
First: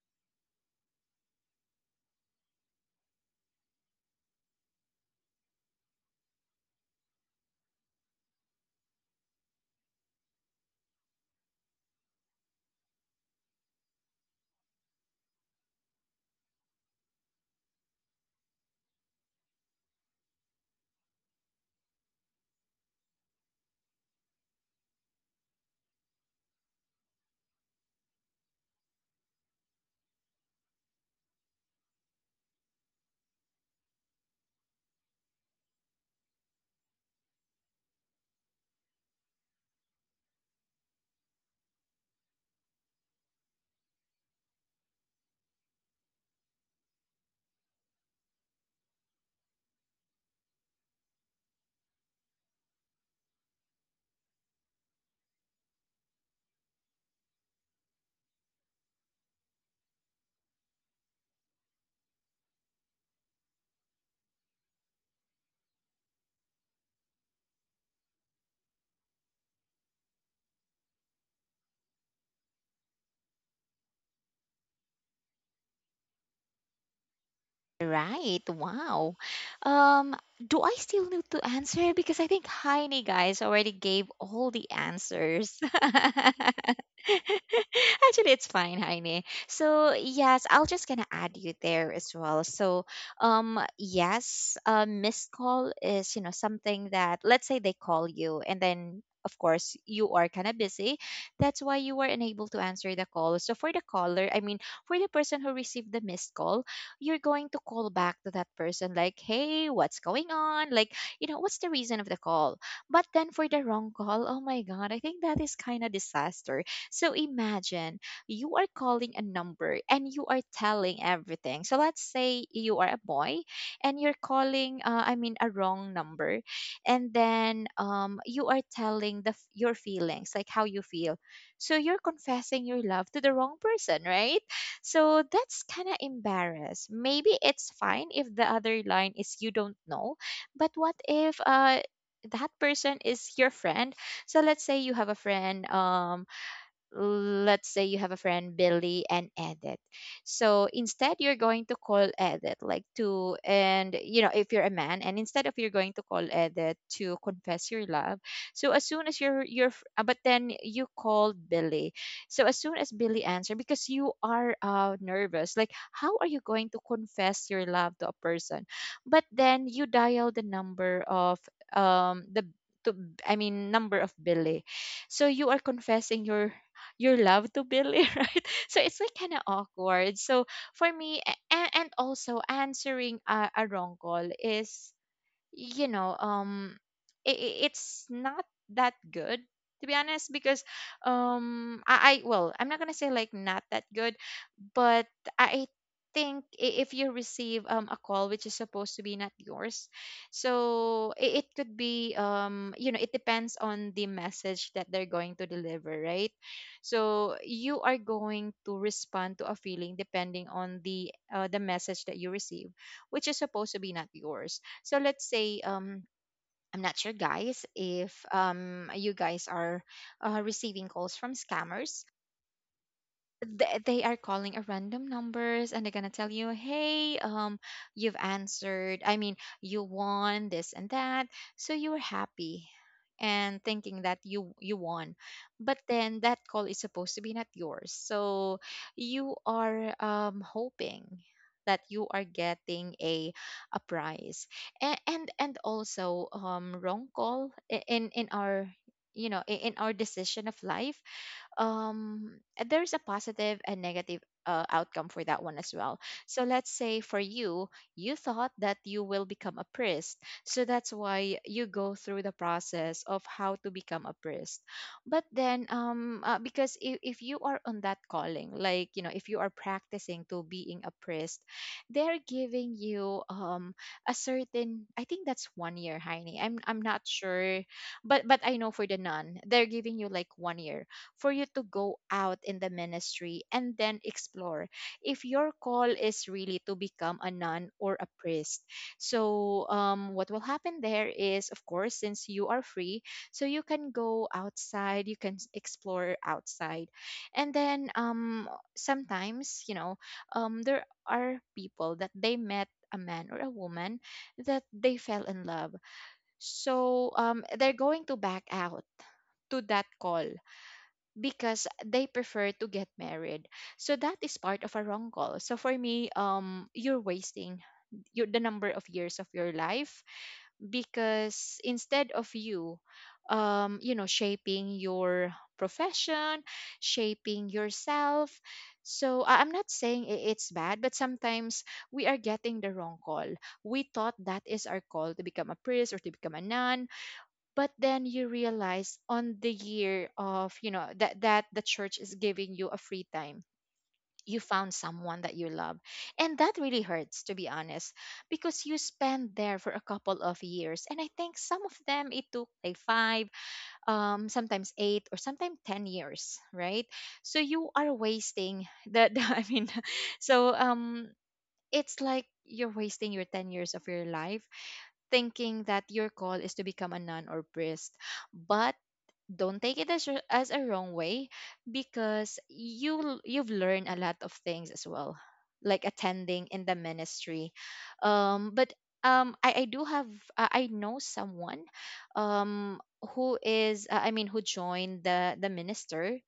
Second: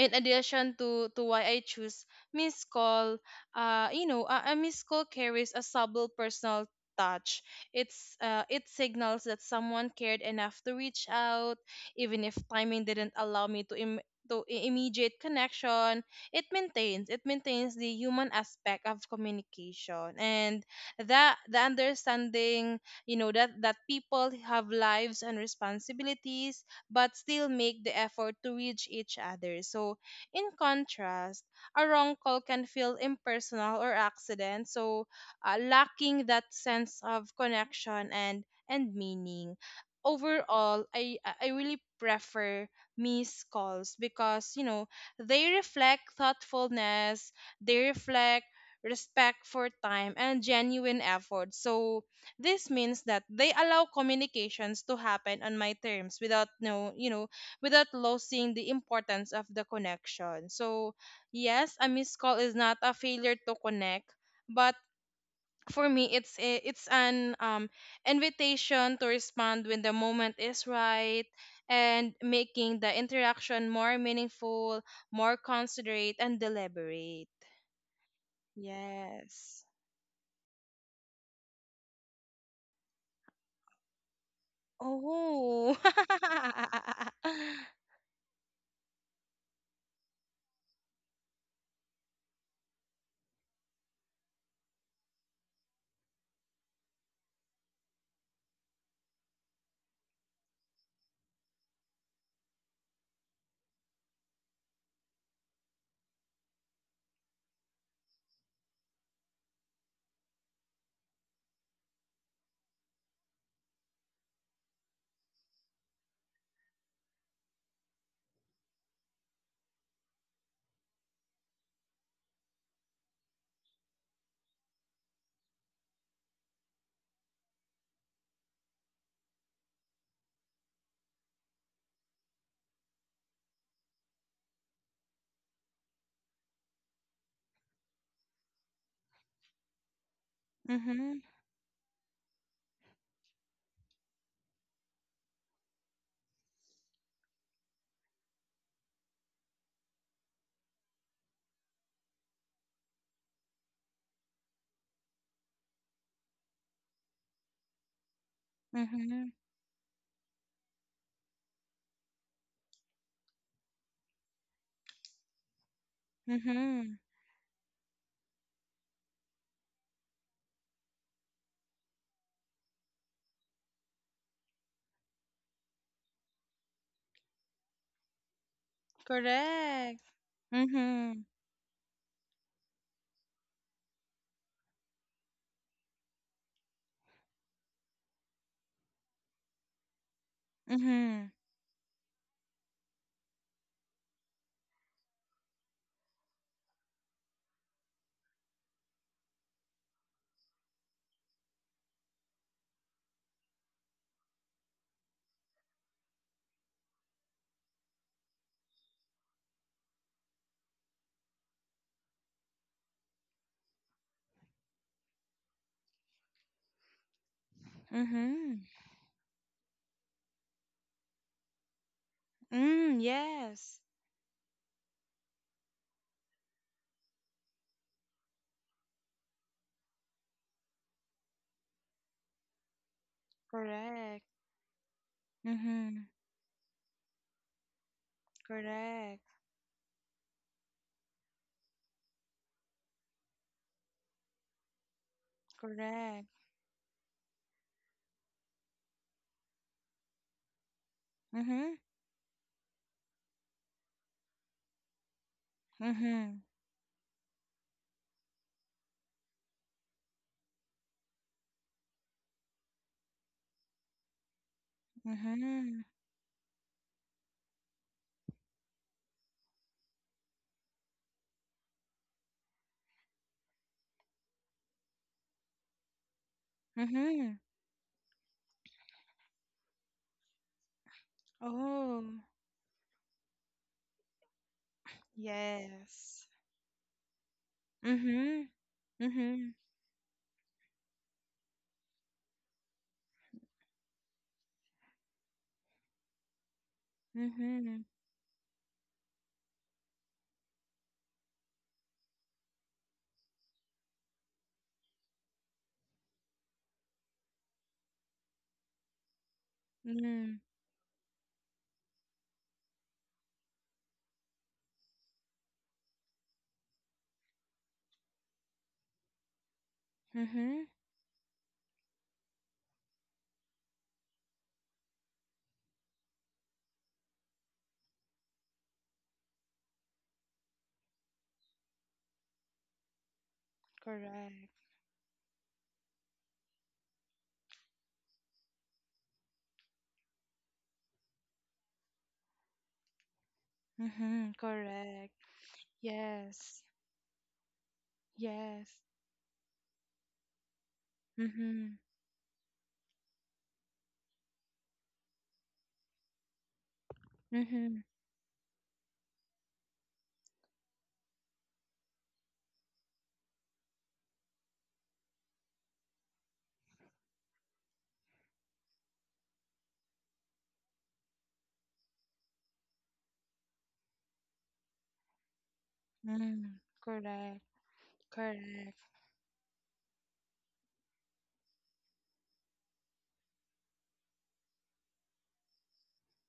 [SPEAKER 2] in addition to why I choose Miss Call, a Miss Call carries a subtle personal touch. It signals that someone cared enough to reach out, even if timing didn't allow me to immediate connection. It maintains the human aspect of communication, and that the understanding that people have lives and responsibilities but still make the effort to reach each other. So, in contrast, a wrong call can feel impersonal or accident, so lacking that sense of connection and meaning. Overall, I really prefer missed calls because they reflect thoughtfulness, they reflect respect for time and genuine effort. So this means that they allow communications to happen on my terms without no, you know, without losing the importance of the connection. So, yes, a missed call is not a failure to connect, but for me it's an invitation to respond when the moment is right, and making the interaction more meaningful, more considerate and deliberate.
[SPEAKER 1] Right. Wow.
[SPEAKER 2] Yes.
[SPEAKER 1] Um, do I still need to answer? Because I think Heine guys already gave all the answers.
[SPEAKER 2] Oh.
[SPEAKER 1] Actually, it's fine, Heine. So yes, I'll just gonna add you there as well. So yes, a missed call is, something that, let's say they call you, and then, of course, you are kind of busy. That's why you were unable to answer the call. So, for the caller, I mean, for the person who received the missed call, you're going to call back to that person like, "Hey, what's going on?" Like, what's the reason of the call? But then, for the wrong call, oh my god, I think that is kind of disaster. So imagine, you are calling a number and you are telling everything. So let's say you are a boy and you're calling, I mean, a wrong number, and then, you are telling your feelings, like how you feel. So you're confessing your love to the wrong person, right? So that's kind of embarrassed. Maybe it's fine if the other line is, you don't know, but what
[SPEAKER 2] Mhm.
[SPEAKER 1] if, that person is your friend? So let's say you have a friend, Billy and Edith. So instead, you're going to call Edith, like to, and, if you're a man, and instead of, you're going to call Edith to confess your love. So as soon as
[SPEAKER 2] Mhm.
[SPEAKER 1] you're but then you called Billy. So as soon as Billy answered, because you are, nervous, like, how are you going to
[SPEAKER 2] Mhm.
[SPEAKER 1] confess your love to a person? But then you dial the number of, um the to, I mean, number of Billy. So you are confessing your love to Billy, right? So it's like kind of
[SPEAKER 2] Correct.
[SPEAKER 1] awkward. So for me,
[SPEAKER 2] Mhm.
[SPEAKER 1] and, also, answering a wrong call is, you know um it's not that good, to be honest. Because,
[SPEAKER 2] Mhm.
[SPEAKER 1] I well, I'm not gonna say like not that good, but I think, if you receive, a call which is supposed to be not yours, so it could be, it depends on the message that they're going to deliver, right? So you are going to respond to a feeling, depending on the, message that you receive, which is supposed to be not yours. So let's say, I'm not sure, guys, if
[SPEAKER 2] Mhm.
[SPEAKER 1] you guys are, receiving calls from scammers.
[SPEAKER 2] Mm, yes.
[SPEAKER 1] They are calling a random numbers, and they're gonna tell you, "Hey, you've answered, I mean, you won this and that." So you were happy and thinking that
[SPEAKER 2] Correct.
[SPEAKER 1] you won, but
[SPEAKER 2] Mhm.
[SPEAKER 1] then that call is supposed to be not yours. So
[SPEAKER 2] Correct.
[SPEAKER 1] you are, hoping that you are getting a prize. And also,
[SPEAKER 2] Correct.
[SPEAKER 1] wrong call, in our, in our decision of life,
[SPEAKER 2] Mhm.
[SPEAKER 1] um there's a positive and negative, outcome for that one as well. So
[SPEAKER 2] Mhm.
[SPEAKER 1] let's say, for you thought that you will become a priest, so that's why you go through the process of how to become a priest. But then,
[SPEAKER 2] Mhm.
[SPEAKER 1] because if you are on that calling, like, if you are practicing to being a priest, they're giving you, a certain, I think that's 1 year, Heini, I'm not
[SPEAKER 2] Mhm.
[SPEAKER 1] sure. But I know for the nun, they're giving you like 1 year for you to go
[SPEAKER 2] Oh,
[SPEAKER 1] out in the ministry, and then explore if your call is
[SPEAKER 2] yes.
[SPEAKER 1] really to become a nun or a
[SPEAKER 2] Mhm.
[SPEAKER 1] priest.
[SPEAKER 2] Mhm.
[SPEAKER 1] So, what will happen there is, of course, since you are free, so you can go outside, you can explore outside. And then,
[SPEAKER 2] Mhm.
[SPEAKER 1] sometimes, there are people that they met a man or a woman that they fell in love. So, they're going to back out to that call
[SPEAKER 2] Mm.
[SPEAKER 1] because they prefer to get married. So that is part of a wrong call. So for me, you're wasting the number of years of your life.
[SPEAKER 2] Mhm.
[SPEAKER 1] Because instead of you, shaping your profession, shaping yourself. So I'm not saying it's bad, but sometimes we are getting the wrong call. We thought that
[SPEAKER 2] Correct.
[SPEAKER 1] is our call to become a priest or to become a nun, but then you realize on the year of, that the church is giving you a free time,
[SPEAKER 2] Mhm.
[SPEAKER 1] you found
[SPEAKER 2] Correct.
[SPEAKER 1] someone that you love, and that
[SPEAKER 2] Yes.
[SPEAKER 1] really hurts, to be honest. Because
[SPEAKER 2] Yes.
[SPEAKER 1] you spend there for a couple of years, and I think some of
[SPEAKER 2] Mhm.
[SPEAKER 1] them, it took like 5, sometimes 8, or sometimes 10 years, right? So you
[SPEAKER 2] Mhm.
[SPEAKER 1] are wasting the, the I mean, so it's like you're wasting your 10 years of your life, thinking that your call is to become a nun or priest. But don't take it as, as a wrong way, because you've learned a lot of things as well, like attending
[SPEAKER 2] Mm.
[SPEAKER 1] in the
[SPEAKER 2] Correct.
[SPEAKER 1] ministry. But,
[SPEAKER 2] Correct.
[SPEAKER 1] I do have, I know someone, um, who is, I mean, who joined the minister.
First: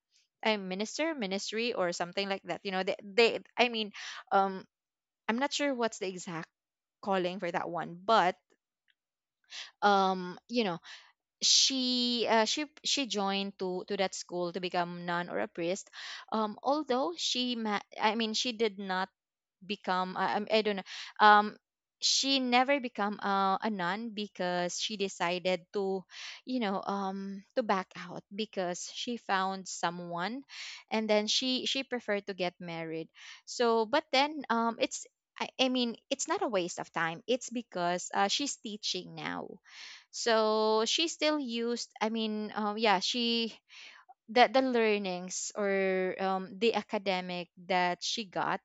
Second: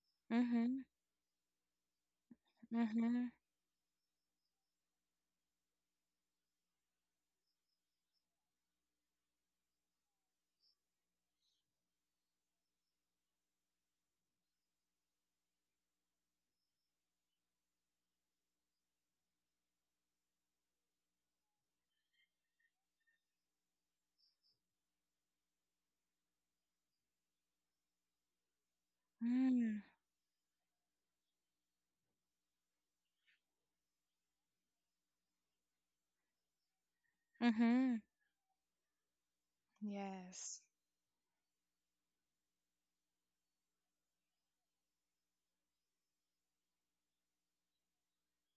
[SPEAKER 1] I
[SPEAKER 2] Mhm.
[SPEAKER 1] minister ministry, or something like that. You know,
[SPEAKER 2] Mhm.
[SPEAKER 1] they, I mean, um, I'm not sure what's the exact calling for that one. But, um, you know, she joined to that school to become nun or a priest. Although she I mean, she did not become. I don't know, um she never become a nun, because she decided to, to back out, because she found
[SPEAKER 2] Mm.
[SPEAKER 1] someone. And then she preferred to get married. So, but then, it's, I mean, it's not a waste of time. It's
[SPEAKER 2] Mhm.
[SPEAKER 1] because, she's teaching now.
[SPEAKER 2] Yes.
[SPEAKER 1] So she still used, I mean, yeah, she, the learnings, or, the academic that she got,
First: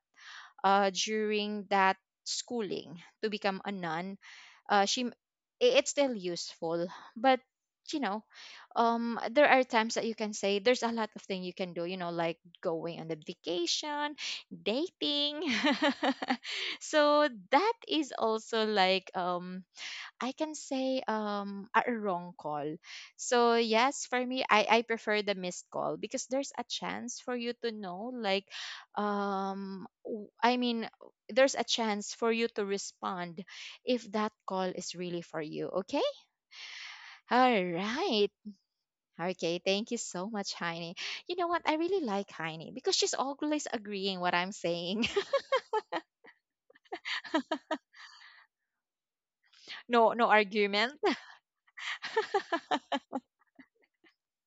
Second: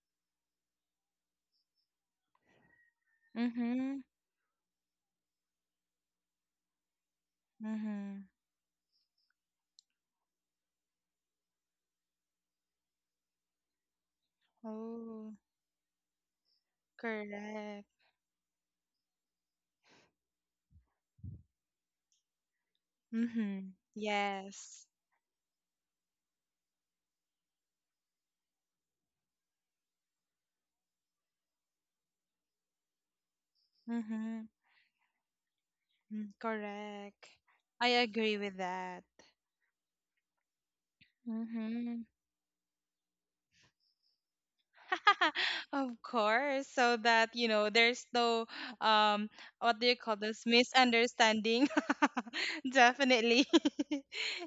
[SPEAKER 1] during that schooling to become a
[SPEAKER 2] Mhm.
[SPEAKER 1] nun. She it's still useful, but, you know,
[SPEAKER 2] Mhm.
[SPEAKER 1] there are times that you can say, there's a lot of thing you can do. Like going on the vacation,
[SPEAKER 2] Oh,
[SPEAKER 1] dating. So that
[SPEAKER 2] correct.
[SPEAKER 1] is also like I can say a wrong call. So
[SPEAKER 2] Mhm.
[SPEAKER 1] yes, for me, I
[SPEAKER 2] Yes.
[SPEAKER 1] prefer the missed call because there's a chance for you to know like um w- I mean there's a chance for you to respond if that
[SPEAKER 2] Mhm.
[SPEAKER 1] call is really for you, okay?
[SPEAKER 2] Mm, correct.
[SPEAKER 1] All
[SPEAKER 2] I
[SPEAKER 1] right.
[SPEAKER 2] agree with that.
[SPEAKER 1] Okay, thank you so much, Heine. You know what? I
[SPEAKER 2] Mhm.
[SPEAKER 1] really like Heine because she's always agreeing what I'm saying.
[SPEAKER 2] Of course, so that you know there's no um what do you
[SPEAKER 1] No,
[SPEAKER 2] call
[SPEAKER 1] no
[SPEAKER 2] this
[SPEAKER 1] argument.
[SPEAKER 2] misunderstanding. Definitely.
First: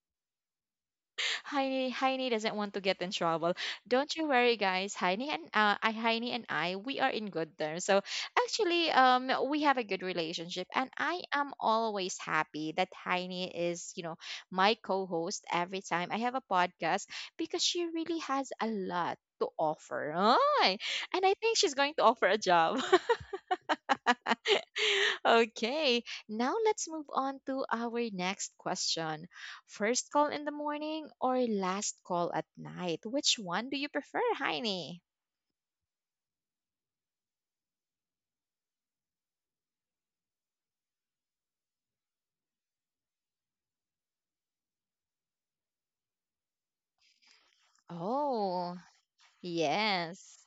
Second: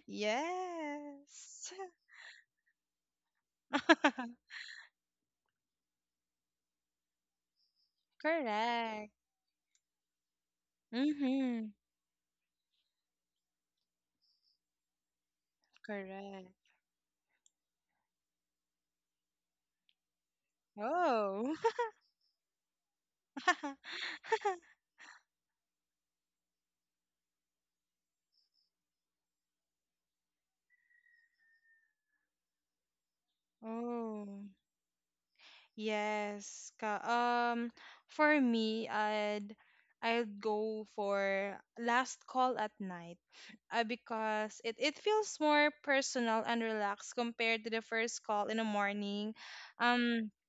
[SPEAKER 2] Yes.
[SPEAKER 1] Heini doesn't want to get in trouble. Don't you worry, guys. Heini and Heini and I, we are in good terms. So actually,
[SPEAKER 2] Correct.
[SPEAKER 1] we have a good relationship, and I am
[SPEAKER 2] Mhm.
[SPEAKER 1] always happy that Heini is, you know, my co-host every time I have a
[SPEAKER 2] Correct.
[SPEAKER 1] podcast because she really has a lot to offer. Ay, and I
[SPEAKER 2] Oh.
[SPEAKER 1] think she's going to offer a job. Okay, now let's move on to our next question. First call in the morning or last call at night? Which one do you prefer,
[SPEAKER 2] Oh.
[SPEAKER 1] Heini?
[SPEAKER 2] Yes. Ka For me, I'd go for last call at night. Because it feels more personal and relaxed compared to the first call in the
[SPEAKER 1] Oh,
[SPEAKER 2] morning. Um
[SPEAKER 1] yes.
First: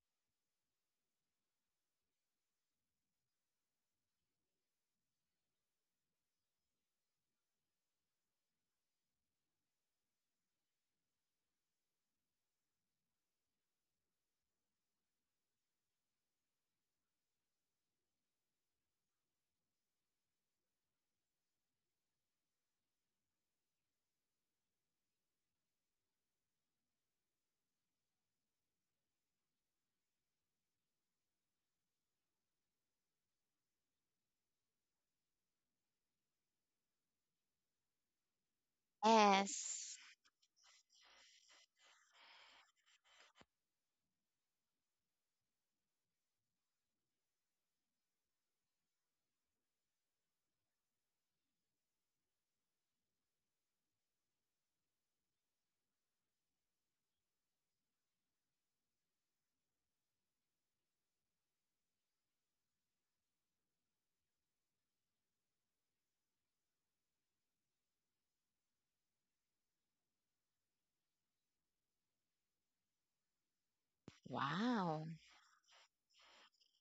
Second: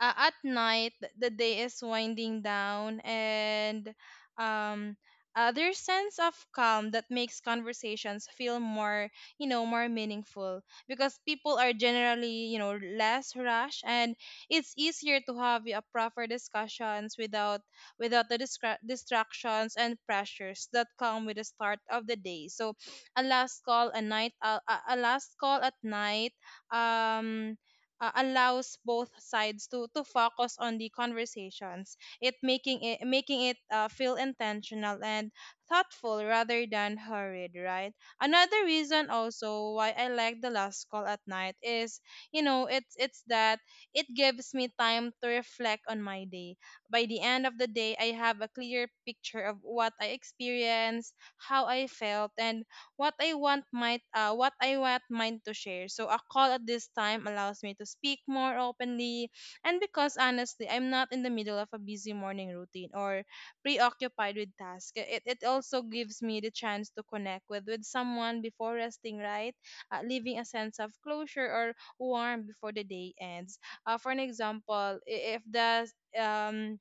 [SPEAKER 2] at night, the day is winding down, and um there's sense of calm that makes conversations feel more you know more meaningful because people are generally less rushed, and it's easier to have a proper discussions without the distractions and pressures that come with the start of the day. So a last call at night um allows both sides to focus on the conversations, it making it making it feel intentional and thoughtful rather than hurried, right? Another reason also why
[SPEAKER 1] Yes.
[SPEAKER 2] I like the last call at night is you know it's that it gives me time to reflect on my day. By the end of the day, I have a clear picture of what I experienced, how I felt, and what I want might what I want mine to share. So a call at this time allows me to speak more openly, and because honestly I'm not in the middle of a busy morning routine or preoccupied with tasks. It also gives me the chance to connect with someone before resting, right? Leaving a sense of closure or warmth before the day ends. For an example,
[SPEAKER 1] Wow.
[SPEAKER 2] um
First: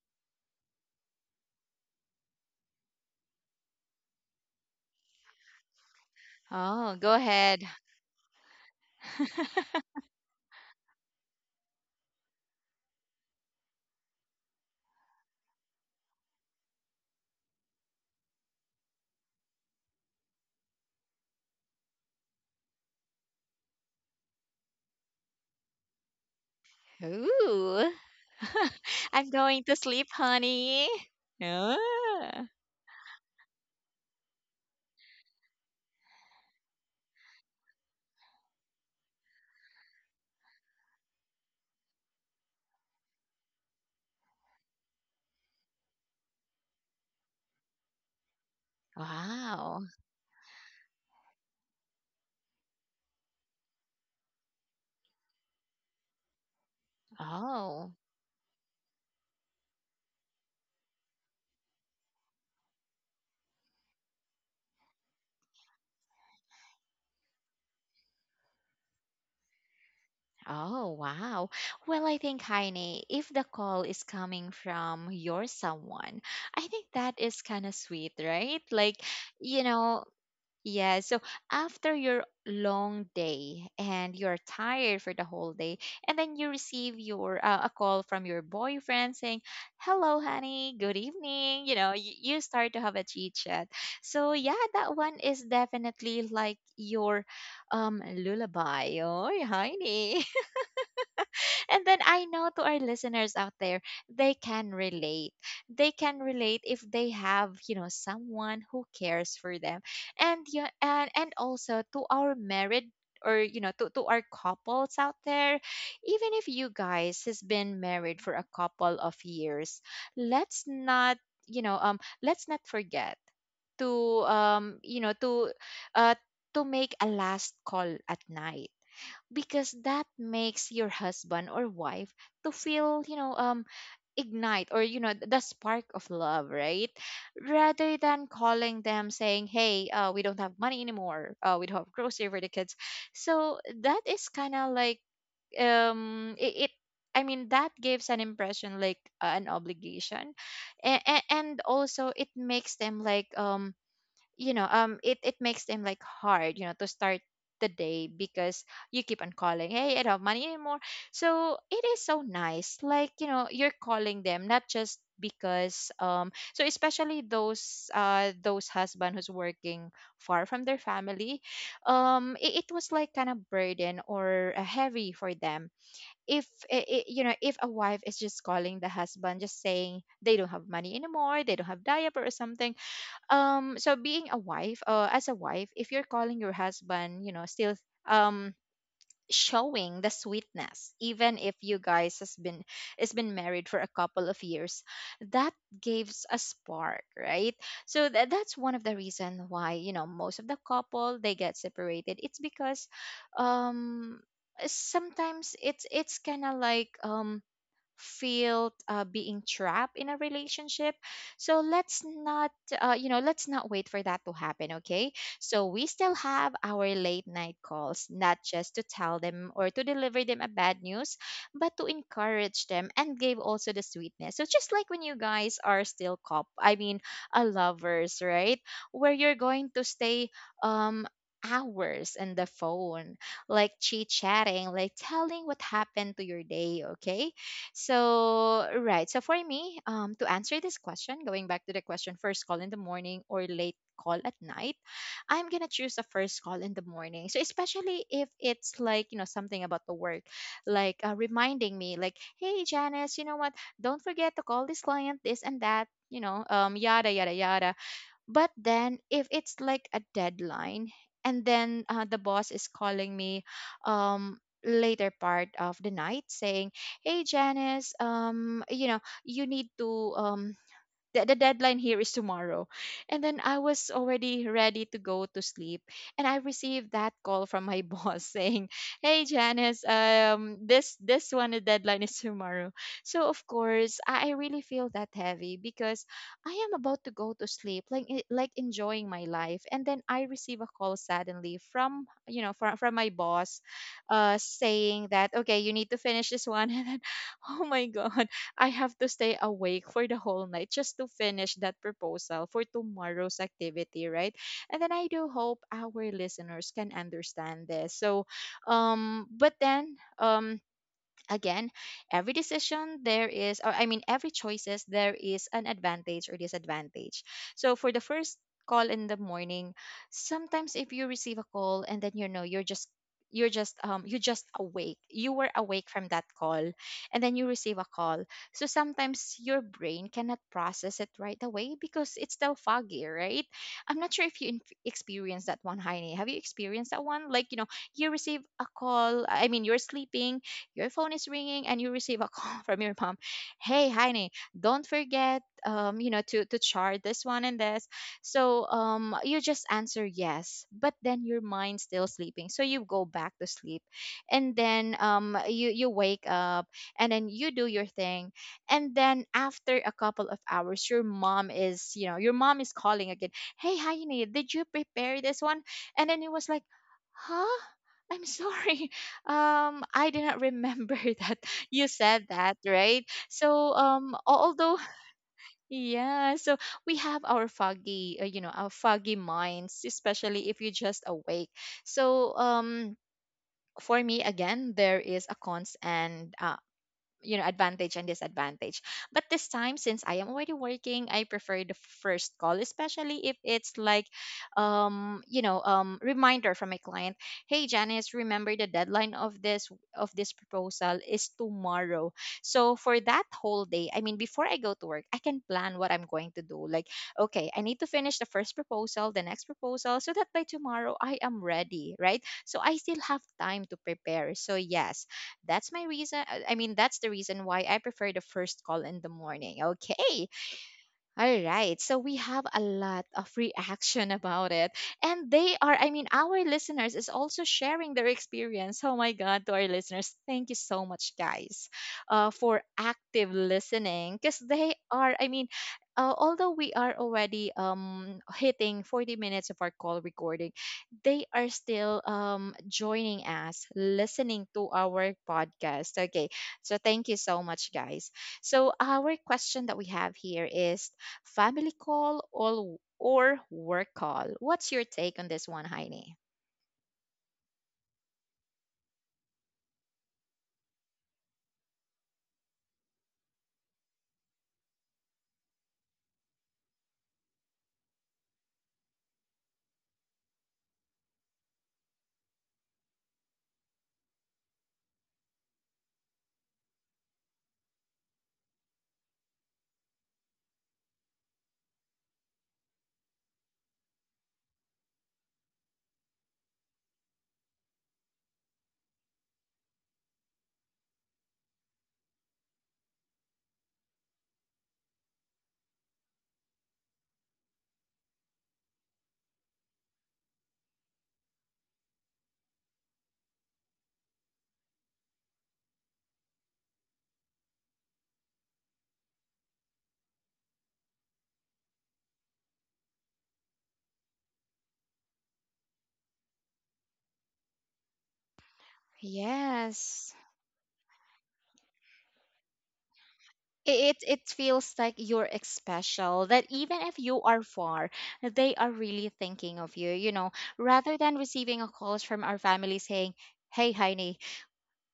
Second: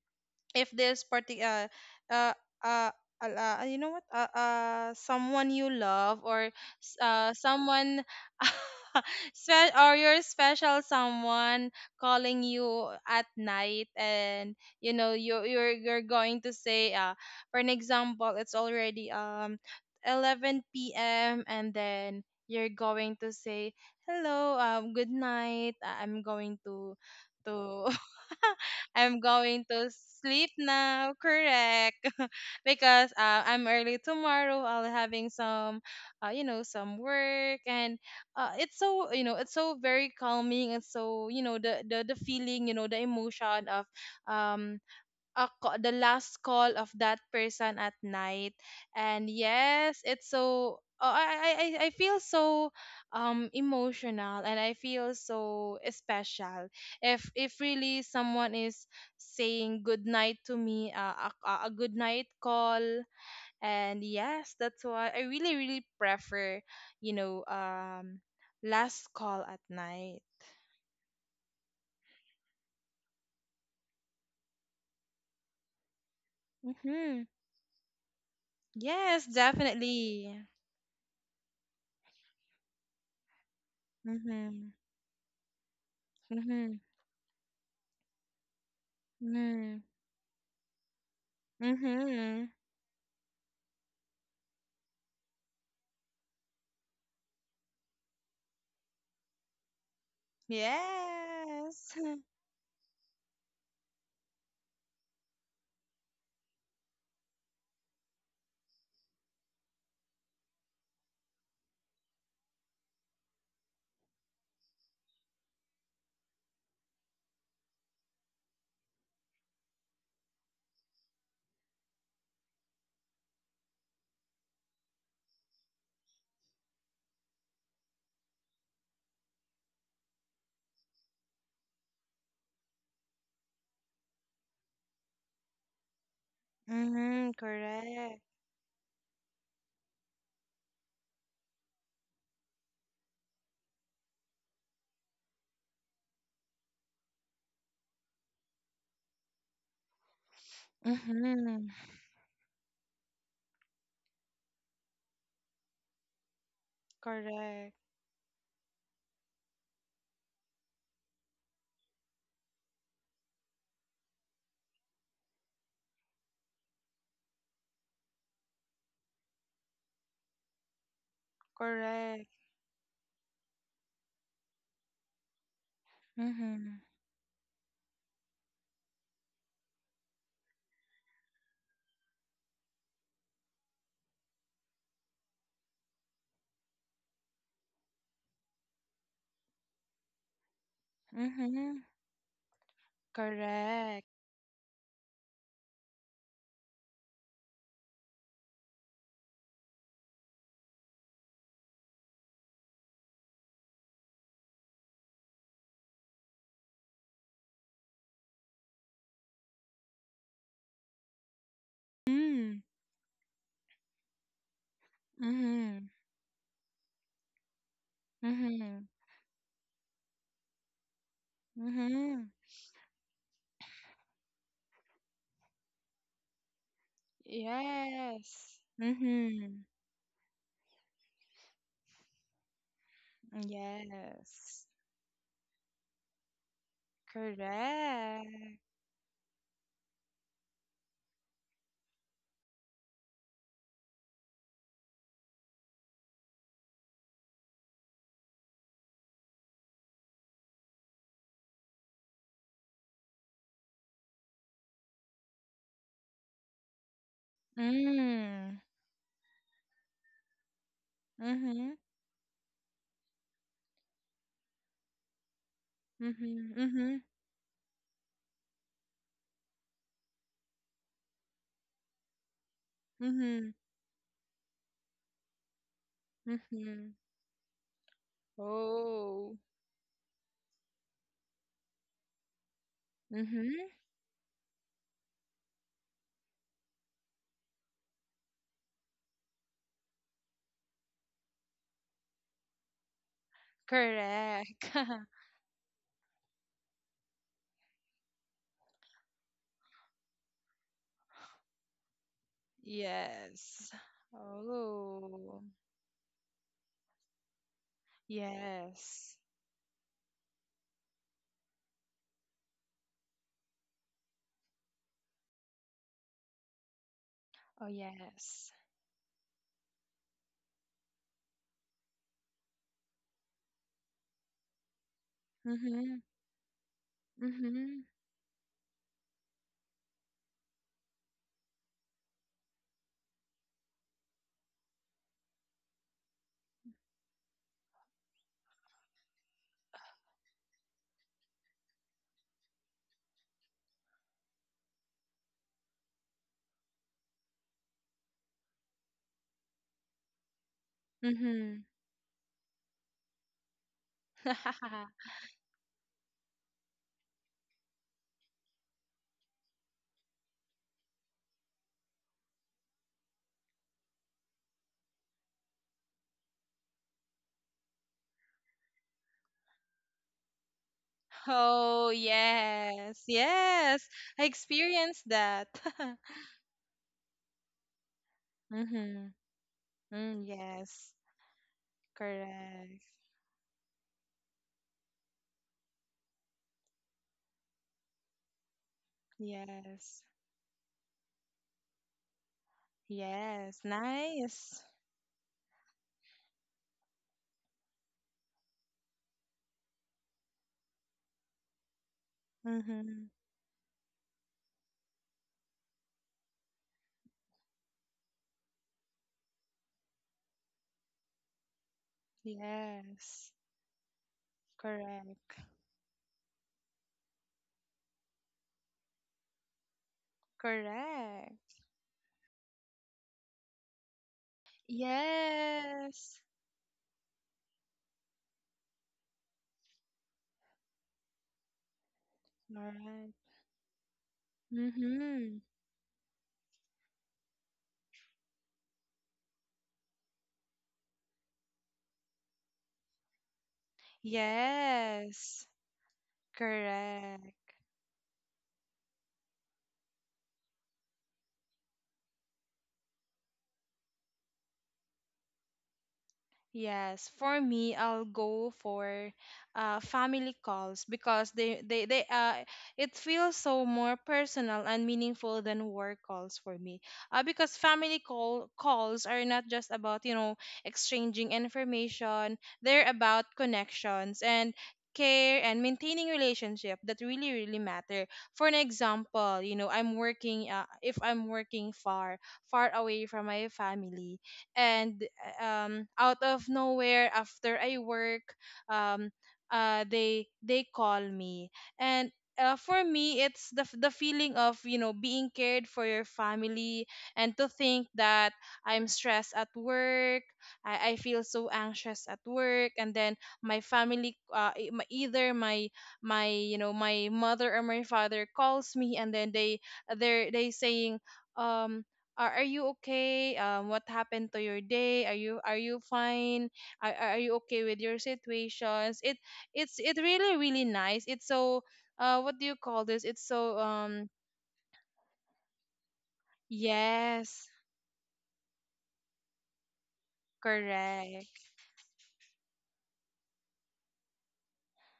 [SPEAKER 2] if this party uh uh, you know what someone you love, or
[SPEAKER 1] Oh, go ahead.
[SPEAKER 2] someone or your special someone calling you at night, and you know you you're going to say, for an example, it's already 11 p.m., and then you're going to say, hello, good night, I'm going to
[SPEAKER 1] Ooh.
[SPEAKER 2] I'm
[SPEAKER 1] I'm going
[SPEAKER 2] going
[SPEAKER 1] to
[SPEAKER 2] to
[SPEAKER 1] sleep,
[SPEAKER 2] sleep
[SPEAKER 1] honey.
[SPEAKER 2] now, correct?
[SPEAKER 1] Ah.
[SPEAKER 2] Because I'm early tomorrow. I'll having some work, and it's so very calming. It's so, the feeling, the emotion of um the last call of that person at night. And
[SPEAKER 1] Wow.
[SPEAKER 2] yes, it's so... oh, I feel so emotional, and I feel so special if
[SPEAKER 1] Oh.
[SPEAKER 2] really someone is saying good night to me, a good night call. And yes, that's why I really really prefer you know um last call at night.
[SPEAKER 1] Oh, wow. Well, I think, Heine, if the call is coming from your someone, I think that
[SPEAKER 2] Mhm.
[SPEAKER 1] is kind of sweet, right? Like,
[SPEAKER 2] Yes,
[SPEAKER 1] you know,
[SPEAKER 2] definitely.
[SPEAKER 1] yeah. So after your long day and you're
[SPEAKER 2] Mhm.
[SPEAKER 1] tired for the whole day, and then you
[SPEAKER 2] Mhm.
[SPEAKER 1] receive your a call from your boyfriend saying,
[SPEAKER 2] Mhm.
[SPEAKER 1] "Hello, honey. Good evening." You know, you
[SPEAKER 2] Mm-hmm.
[SPEAKER 1] start to have a chit chat. So yeah, that one is definitely like your lullaby. Oh, Heine. And
[SPEAKER 2] Yes.
[SPEAKER 1] then I know to our listeners out there, they can relate. They can relate if they have, you know, someone who cares for them. And yeah, and also to our married or you know to our couples out there, even if you guys has been married for a couple of years, let's not, you know um let's not forget to, uh to make a last call at night, because that makes your husband or wife to feel, ignite, or you know the spark of love, right?
[SPEAKER 2] Mm-hmm.
[SPEAKER 1] Rather
[SPEAKER 2] Correct.
[SPEAKER 1] than calling them saying, hey, we don't have money anymore, we don't have grocery for the kids. So that is kind of like, it, it I mean that gives an impression like an obligation. And, and
[SPEAKER 2] Mm-hmm.
[SPEAKER 1] also it makes them like, it it makes them like hard, you know, to start the
[SPEAKER 2] Correct.
[SPEAKER 1] day, because you keep on calling, hey, I don't have money anymore. So it is so nice like, you know, you're calling them not just because, so especially those husband who's working far from their family.
[SPEAKER 2] Correct.
[SPEAKER 1] It, it was like kind of burden or heavy for them if
[SPEAKER 2] Mm-hmm.
[SPEAKER 1] you know if a wife is just calling the husband just saying they don't have money anymore, they don't have diaper or something. So being a wife, as a wife, if you're calling your husband, you know, still, um showing the sweetness, even if you
[SPEAKER 2] Mm-hmm.
[SPEAKER 1] guys has been, has been married for a
[SPEAKER 2] Correct.
[SPEAKER 1] couple of years, that gives a spark, right? So that's one of the reason why, you know, most of the couple they get separated, it's because, um sometimes it's kind of like, feel being trapped in a relationship. So let's not,
[SPEAKER 2] Mm.
[SPEAKER 1] you know, let's not wait for that to happen, okay? So
[SPEAKER 2] Mm-hmm.
[SPEAKER 1] we still have our late night calls, not just
[SPEAKER 2] Mm-hmm.
[SPEAKER 1] to tell them or to deliver them a bad news, but to
[SPEAKER 2] Mm-hmm.
[SPEAKER 1] encourage them and give also the sweetness. So just like when you guys are still a lovers, right?
[SPEAKER 2] Yes.
[SPEAKER 1] Where you're
[SPEAKER 2] Mm-hmm.
[SPEAKER 1] going to stay, um hours on the phone, like chit chatting,
[SPEAKER 2] Yes.
[SPEAKER 1] like telling what happened to your day, okay?
[SPEAKER 2] Correct.
[SPEAKER 1] So, right. So, for me, to answer this question, going back to the question, first call in the morning or late call at night, I'm going to choose the first call in the morning. So, especially if it's like, you know, something about the work, like reminding me, like, hey, Janice, you know what? Don't forget to call this client this and that. You know, yada yada yada. But
[SPEAKER 2] Mm.
[SPEAKER 1] then if it's like a deadline, and
[SPEAKER 2] Mm-hmm.
[SPEAKER 1] then the boss is calling me later part of the night
[SPEAKER 2] Mm-hmm.
[SPEAKER 1] saying,
[SPEAKER 2] Mm-hmm.
[SPEAKER 1] "Hey Janice, you know, you need to um the deadline here is tomorrow." And then
[SPEAKER 2] Mm-hmm.
[SPEAKER 1] I was already ready to go to sleep. And I received
[SPEAKER 2] Mm-hmm.
[SPEAKER 1] that call from my boss saying, "Hey
[SPEAKER 2] Oh.
[SPEAKER 1] Janice, this this one the deadline is tomorrow." So of
[SPEAKER 2] Mm-hmm.
[SPEAKER 1] course I really feel that heavy because I am about to go to sleep, like like enjoying my life. And then I receive a call suddenly from, from my boss
[SPEAKER 2] Correct.
[SPEAKER 1] saying that, okay, you need to finish this one, and then, oh my god, I have to stay awake for the whole night just to finish that proposal for tomorrow's
[SPEAKER 2] Yes.
[SPEAKER 1] activity, right? And then I do
[SPEAKER 2] Oh,
[SPEAKER 1] hope our listeners can understand this. So,
[SPEAKER 2] yes.
[SPEAKER 1] um, but then, um, again, every decision there is, or I mean every choices there is an advantage or disadvantage.
[SPEAKER 2] Oh,
[SPEAKER 1] So for the first
[SPEAKER 2] yes.
[SPEAKER 1] call in the morning, sometimes if you receive a call and then, you know, you're just, you just awake, you were awake
[SPEAKER 2] Mm-hmm.
[SPEAKER 1] from that call, and then you receive
[SPEAKER 2] Mm-hmm.
[SPEAKER 1] a call, so sometimes your brain cannot process it right away because it's still foggy, right? I'm not sure if you experience that one, Heine. Have you experienced that one? Like, you know, you receive a call, I mean, you're sleeping, your phone is ringing, and you receive a call from your mom. Hey Heine, don't forget, you know, to chart this one and this. So you just answer yes, but then your
[SPEAKER 2] Mm-hmm.
[SPEAKER 1] mind's still sleeping, so you go back to sleep. And then you, you wake up, and then you do your thing, and then after a couple of hours your mom is, you know, your mom is calling again. Hey Heine, did you prepare this one? And then it was like, huh, I'm sorry, I did not remember that
[SPEAKER 2] Oh,
[SPEAKER 1] you said that,
[SPEAKER 2] yes.
[SPEAKER 1] right? So,
[SPEAKER 2] Yes. I
[SPEAKER 1] although,
[SPEAKER 2] experienced that.
[SPEAKER 1] yeah, so we have our foggy, you know, our
[SPEAKER 2] Mm-hmm.
[SPEAKER 1] foggy minds,
[SPEAKER 2] Mm,
[SPEAKER 1] especially if you're
[SPEAKER 2] yes.
[SPEAKER 1] just awake. So,
[SPEAKER 2] Correct.
[SPEAKER 1] for me, again, there is a cons and, you know, advantage and disadvantage, but this time
[SPEAKER 2] Yes.
[SPEAKER 1] since I am already working, I prefer the first call, especially if
[SPEAKER 2] Yes.
[SPEAKER 1] it's like,
[SPEAKER 2] Nice.
[SPEAKER 1] you know, reminder from a client. Hey Janice, remember the deadline of this, of this proposal is tomorrow. So for
[SPEAKER 2] Mm-hmm.
[SPEAKER 1] that whole day, I mean, before I go to work, I can plan what I'm going to do, like, okay, I need to finish the first proposal, the next proposal, so that by tomorrow I am ready, right? So I still have
[SPEAKER 2] Yes.
[SPEAKER 1] time to prepare. So yes,
[SPEAKER 2] Correct.
[SPEAKER 1] that's my reason. I mean, that's the reason why I prefer the first call in the morning. Okay. All
[SPEAKER 2] Correct.
[SPEAKER 1] right. So we have a lot of reaction about it. And they are, I mean,
[SPEAKER 2] Yes.
[SPEAKER 1] our listeners is also sharing their experience. Oh my God, to our listeners, thank you so much, guys,
[SPEAKER 2] All
[SPEAKER 1] for
[SPEAKER 2] right.
[SPEAKER 1] active listening. Because they are, I
[SPEAKER 2] Mm-hmm.
[SPEAKER 1] mean, although we are already hitting 40 minutes of our call recording, they are still joining us, listening to our
[SPEAKER 2] Yes,
[SPEAKER 1] podcast. Okay. So thank you so
[SPEAKER 2] correct.
[SPEAKER 1] much, guys. So, our question that we have here is, family call or work call. What's your take on this one, Heine?
[SPEAKER 2] Yes, for me, I'll go for family calls because they it feels so more personal and meaningful than work calls for me. Because family calls are not just about exchanging information; they're about connections and care and maintaining relationship that really really matter. For an example, I'm working, if I'm working far far away from my family, and out of nowhere after I work, um, they call me, and for me, it's the feeling of being cared for your family. And to think that I'm stressed at work, I feel so anxious at work, and then my family, either my my you know my mother or my father calls me, and then they they're they saying, um are you okay, what happened to your day? Are you fine? Are you okay with your situations? It it's it
[SPEAKER 1] Yes.
[SPEAKER 2] really really nice. It's so... what do you call this? It's so...
[SPEAKER 1] It it feels like you're special that even if you
[SPEAKER 2] Yes.
[SPEAKER 1] are far, they are really thinking of you, you know, rather than
[SPEAKER 2] Correct.
[SPEAKER 1] receiving a call from our family saying, hey Heine,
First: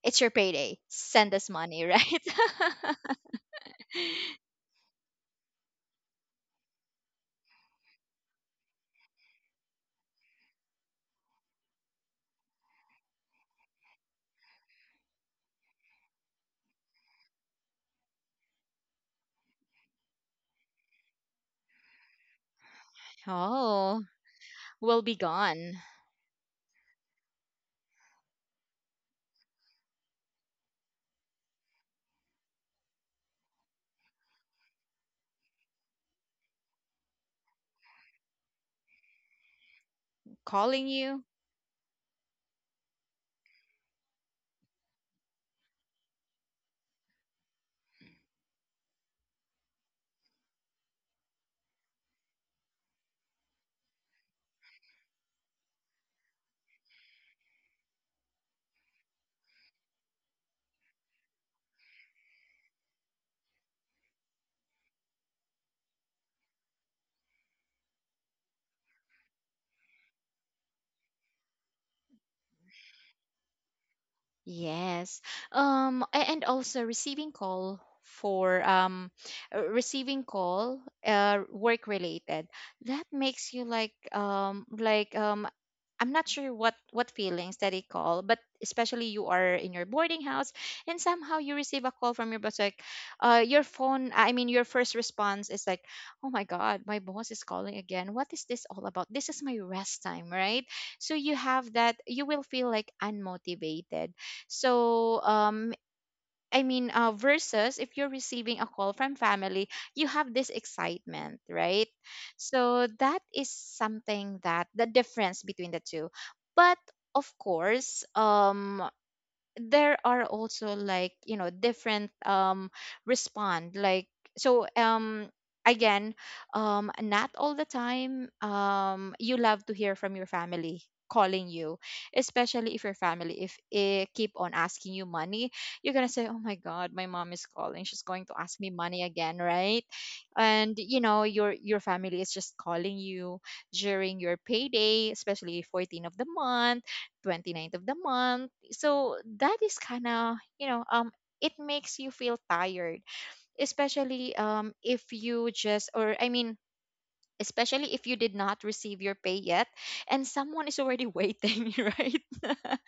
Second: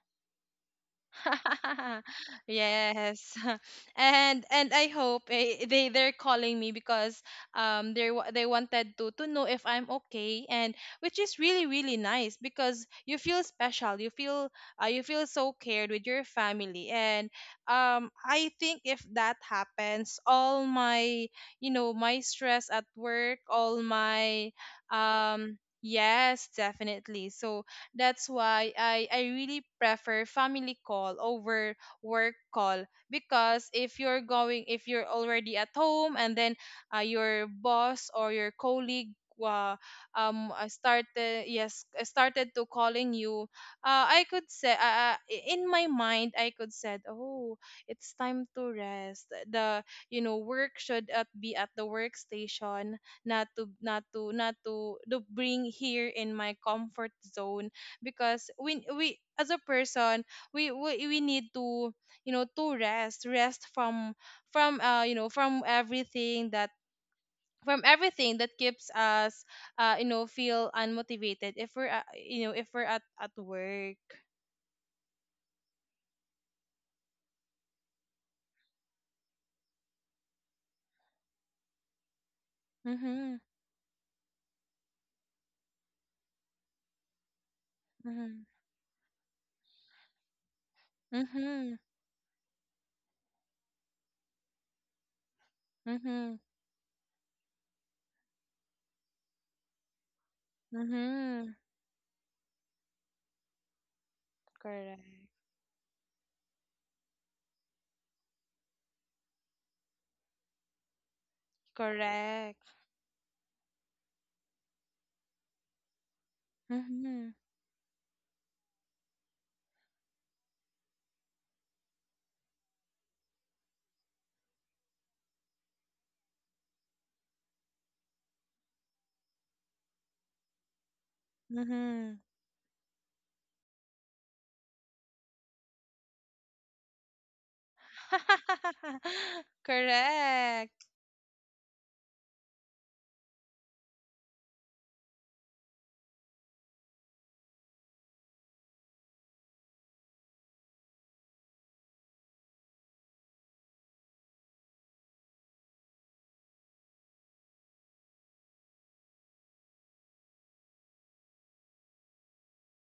[SPEAKER 1] it's your payday. Send us money, right?
[SPEAKER 2] Yes. And I hope, they're calling me because they they wanted to know if I'm okay, and which is really really nice because you feel special. You feel so cared with your family. And I think if that happens, all my... my stress at work, all
[SPEAKER 1] Oh,
[SPEAKER 2] my...
[SPEAKER 1] we'll be gone.
[SPEAKER 2] Yes, definitely. So that's why I really prefer family call over work call because if you're already at home, and then your boss or your colleague, uh,
[SPEAKER 1] Calling you.
[SPEAKER 2] started, yes, started to calling you, I could say, in my mind I could said, oh, it's time to rest. The work should be at the workstation, not to bring here in my comfort zone, because we as a person, we need to you know to rest from you know from everything that keeps us feel unmotivated if we're you know if we're at work.
[SPEAKER 1] Yes. Um, and also receiving call for, receiving call work related, that
[SPEAKER 2] Mm-hmm.
[SPEAKER 1] makes you like, I'm not sure what feelings that it call, but
[SPEAKER 2] Mm-hmm.
[SPEAKER 1] especially you are in your boarding house, and somehow you
[SPEAKER 2] Mm-hmm.
[SPEAKER 1] receive a call from your boss like, your phone, I mean, your first response is like, oh
[SPEAKER 2] Mm-hmm.
[SPEAKER 1] my god, my boss is calling again, what is this all about, this is my rest time, right? So you
[SPEAKER 2] Mm-hmm.
[SPEAKER 1] have that, you will feel like unmotivated.
[SPEAKER 2] Correct.
[SPEAKER 1] So, I mean, versus if you're receiving a call from family, you have this excitement, right?
[SPEAKER 2] Correct.
[SPEAKER 1] So that is something that the difference between the two. But
[SPEAKER 2] Mm-hmm.
[SPEAKER 1] of course, there are also like you know different respond like so um again not all the time you love to hear from your family calling you.
[SPEAKER 2] Mm-hmm.
[SPEAKER 1] Especially if your family, if it keep on asking you money, you're gonna say, oh my god, my mom is calling, she's going to ask me money again, right? And
[SPEAKER 2] Correct.
[SPEAKER 1] you know your family is just calling you during your payday, especially 14th of the month, 29th of the month. So that is kind of you know, it makes you feel tired, especially if you just or I mean, especially if you did not receive your pay yet and someone is already waiting right.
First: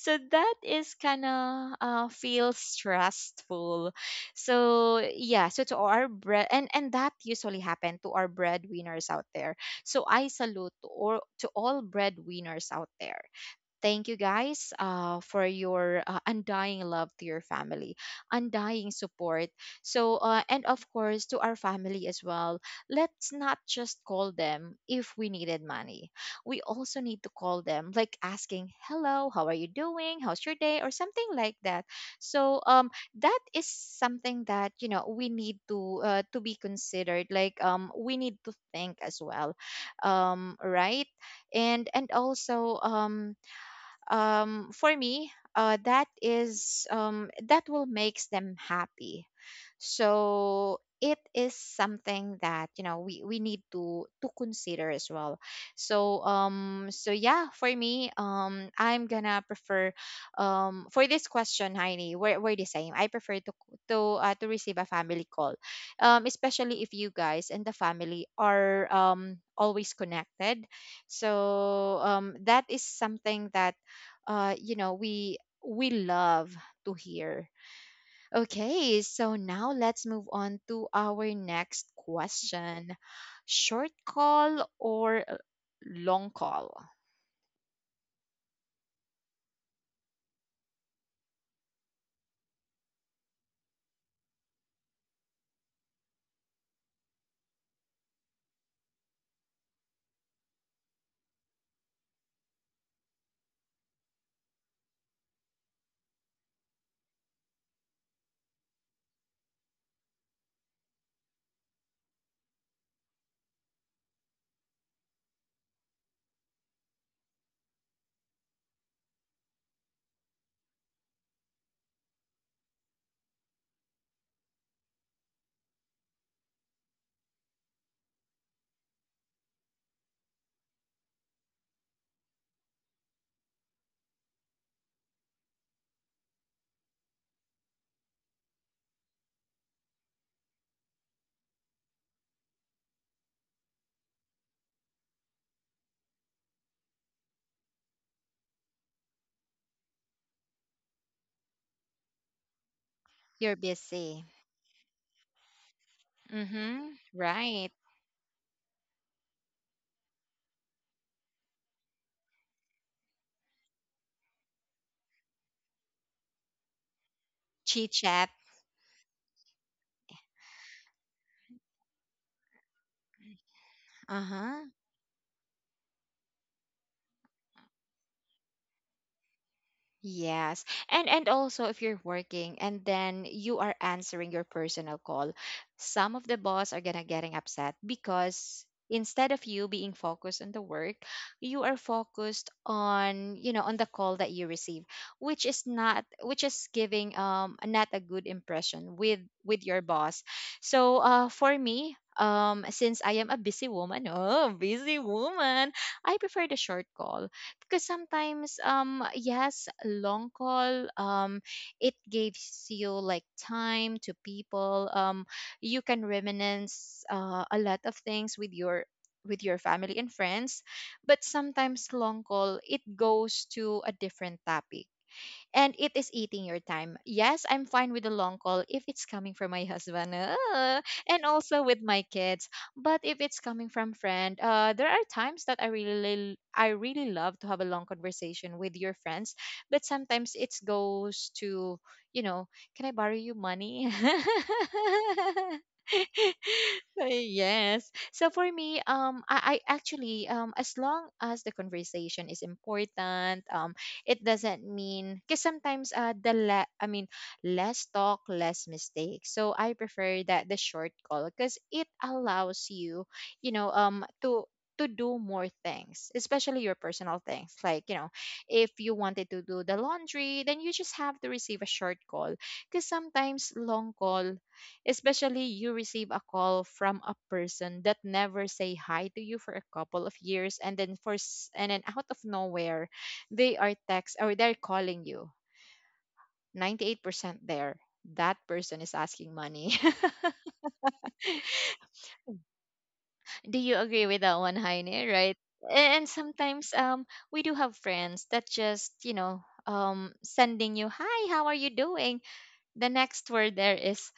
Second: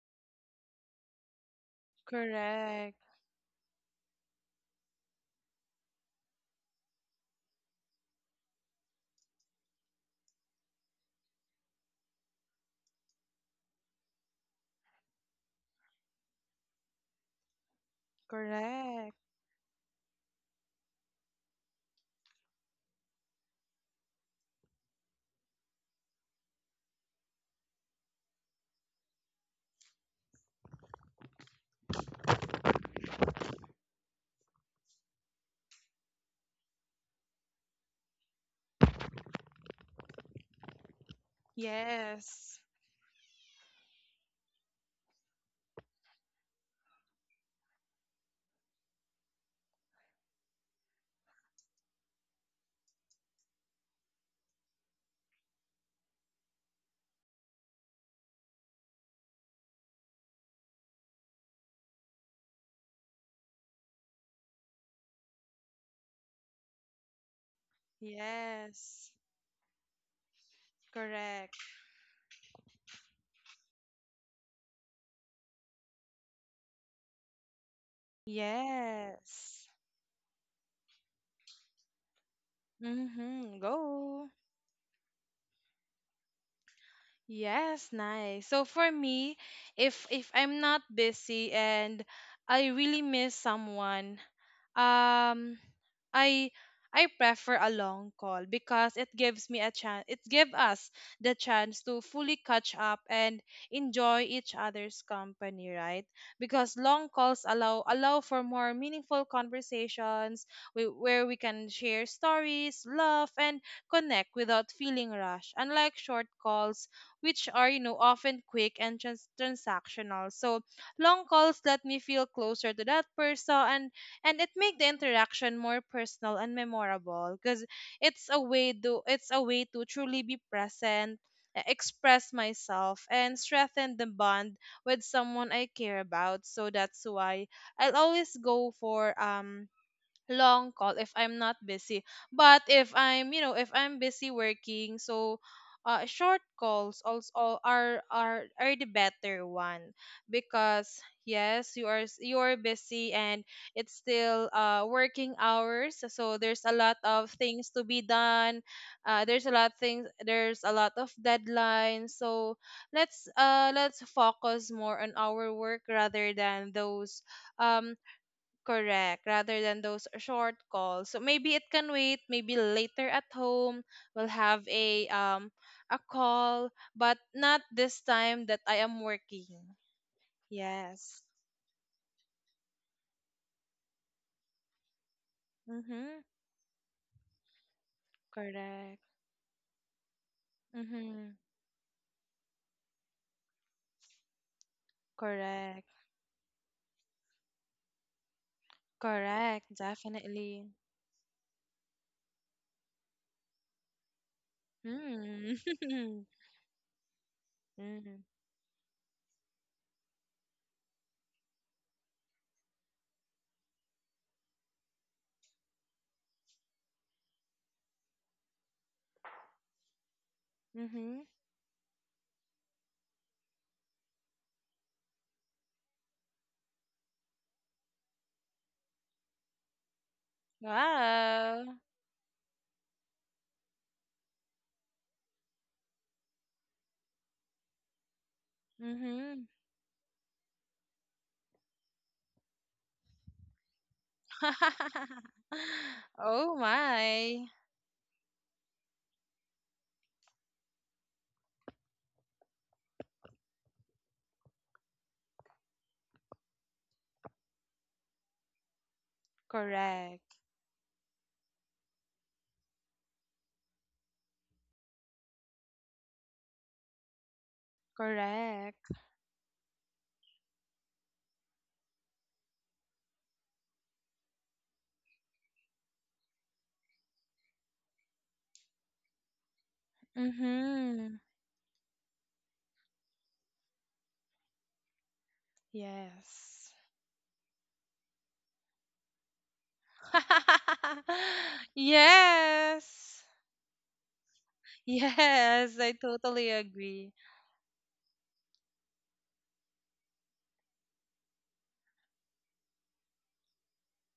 [SPEAKER 1] So that is kind of feels
[SPEAKER 2] Correct.
[SPEAKER 1] stressful. So yeah, so to our bread and that usually happen to our breadwinners out there. So I salute to or to all breadwinners out there. Thank you guys for your undying love to your family, undying
[SPEAKER 2] Correct.
[SPEAKER 1] support. So, and of course, to our family as well, let's not just call them if we needed money. We also need to call them, like asking, hello, how are you doing? How's your day? Or something like that. So, that is something that, you know, we need to be considered. Like, we need to think as well, right? And
[SPEAKER 2] Yes.
[SPEAKER 1] also, for me, that is that will makes them happy. So it is something that you know we need to consider as well. So yeah, for me I'm gonna prefer for this question, Heini, we're the same. I prefer to to receive a family call, especially if you guys and the family are
[SPEAKER 2] Yes.
[SPEAKER 1] always connected.
[SPEAKER 2] Correct.
[SPEAKER 1] So that is something that you know, we love to hear. Okay, so
[SPEAKER 2] Yes.
[SPEAKER 1] now let's move on to our next question.
[SPEAKER 2] Mm-hmm.
[SPEAKER 1] Short
[SPEAKER 2] Go.
[SPEAKER 1] call or long call?
[SPEAKER 2] Yes, nice. So for me, if I'm not busy and I really miss someone, um I I prefer a long call because it gives us the chance to fully catch up and enjoy each other's company, right? Because long calls allow for more meaningful conversations where we can share stories, laugh and connect without feeling rushed, unlike short calls which are often quick and transactional. So long calls let me feel closer to that person, and it make the interaction more personal and memorable because it's a way to truly be present, express myself, and strengthen the bond with someone I care about. So that's why I'll always go for long call if I'm not busy. But if I'm busy working, so short calls also are the better one, because yes, you are busy, and
[SPEAKER 1] You're
[SPEAKER 2] it's
[SPEAKER 1] busy.
[SPEAKER 2] still working hours, so there's a
[SPEAKER 1] Mm-hmm.
[SPEAKER 2] lot of
[SPEAKER 1] Right.
[SPEAKER 2] things to be done. There's a lot things, there's a lot of deadlines. So let's focus more on our work rather than those...
[SPEAKER 1] Chit
[SPEAKER 2] um
[SPEAKER 1] chat.
[SPEAKER 2] correct, rather than those short calls. So maybe it can wait, maybe later at home we'll
[SPEAKER 1] Uh-huh.
[SPEAKER 2] have a call, but not this time that I am working.
[SPEAKER 1] Yes. And
[SPEAKER 2] Yes.
[SPEAKER 1] and also if you're working and then you are answering your personal call, some
[SPEAKER 2] Mhm.
[SPEAKER 1] of the boss are gonna getting upset because
[SPEAKER 2] Correct.
[SPEAKER 1] instead of you being focused on the work,
[SPEAKER 2] Mhm.
[SPEAKER 1] you are focused on, you know, on the call that you receive, which is
[SPEAKER 2] Correct.
[SPEAKER 1] not, which is giving not a good impression with
[SPEAKER 2] Correct,
[SPEAKER 1] your boss.
[SPEAKER 2] definitely.
[SPEAKER 1] So for me, since I am a busy woman, oh busy woman, I
[SPEAKER 2] Mm.
[SPEAKER 1] prefer the short call because
[SPEAKER 2] Mm.
[SPEAKER 1] sometimes yes, long call it gives you like time to people you can reminisce a lot of things with your family and friends,
[SPEAKER 2] Mhm.
[SPEAKER 1] but sometimes long call it goes to a different topic and it is eating your time. Yes, I'm fine with the long call if it's coming from my husband and also
[SPEAKER 2] Wow.
[SPEAKER 1] with my kids. But if it's coming from friend, there are times that I really love to have a long conversation with your friends,
[SPEAKER 2] Mhm.
[SPEAKER 1] but sometimes it goes to, you know, can I borrow you money?
[SPEAKER 2] Oh my.
[SPEAKER 1] Yes. So for me, I actually, as long as the conversation is important, it doesn't mean because sometimes the le- I mean less talk, less mistakes. So I prefer
[SPEAKER 2] Correct.
[SPEAKER 1] that the short call because it allows you, you know, to do more things, especially your personal things. Like, you know, if
[SPEAKER 2] Correct.
[SPEAKER 1] you wanted to do the laundry, then you just have to receive a short call. Because sometimes long call, especially you receive a call from a person that never say hi to you for a couple of years and then
[SPEAKER 2] Mm-hmm.
[SPEAKER 1] and then out of nowhere they are text or they're calling you
[SPEAKER 2] Yes.
[SPEAKER 1] 98%, there, that person is asking money.
[SPEAKER 2] Yes.
[SPEAKER 1] Do you agree with that one, Heine, right?
[SPEAKER 2] Yes, I
[SPEAKER 1] And
[SPEAKER 2] totally
[SPEAKER 1] sometimes
[SPEAKER 2] agree.
[SPEAKER 1] we do have friends that just you know sending you hi how are you doing, the next word there is,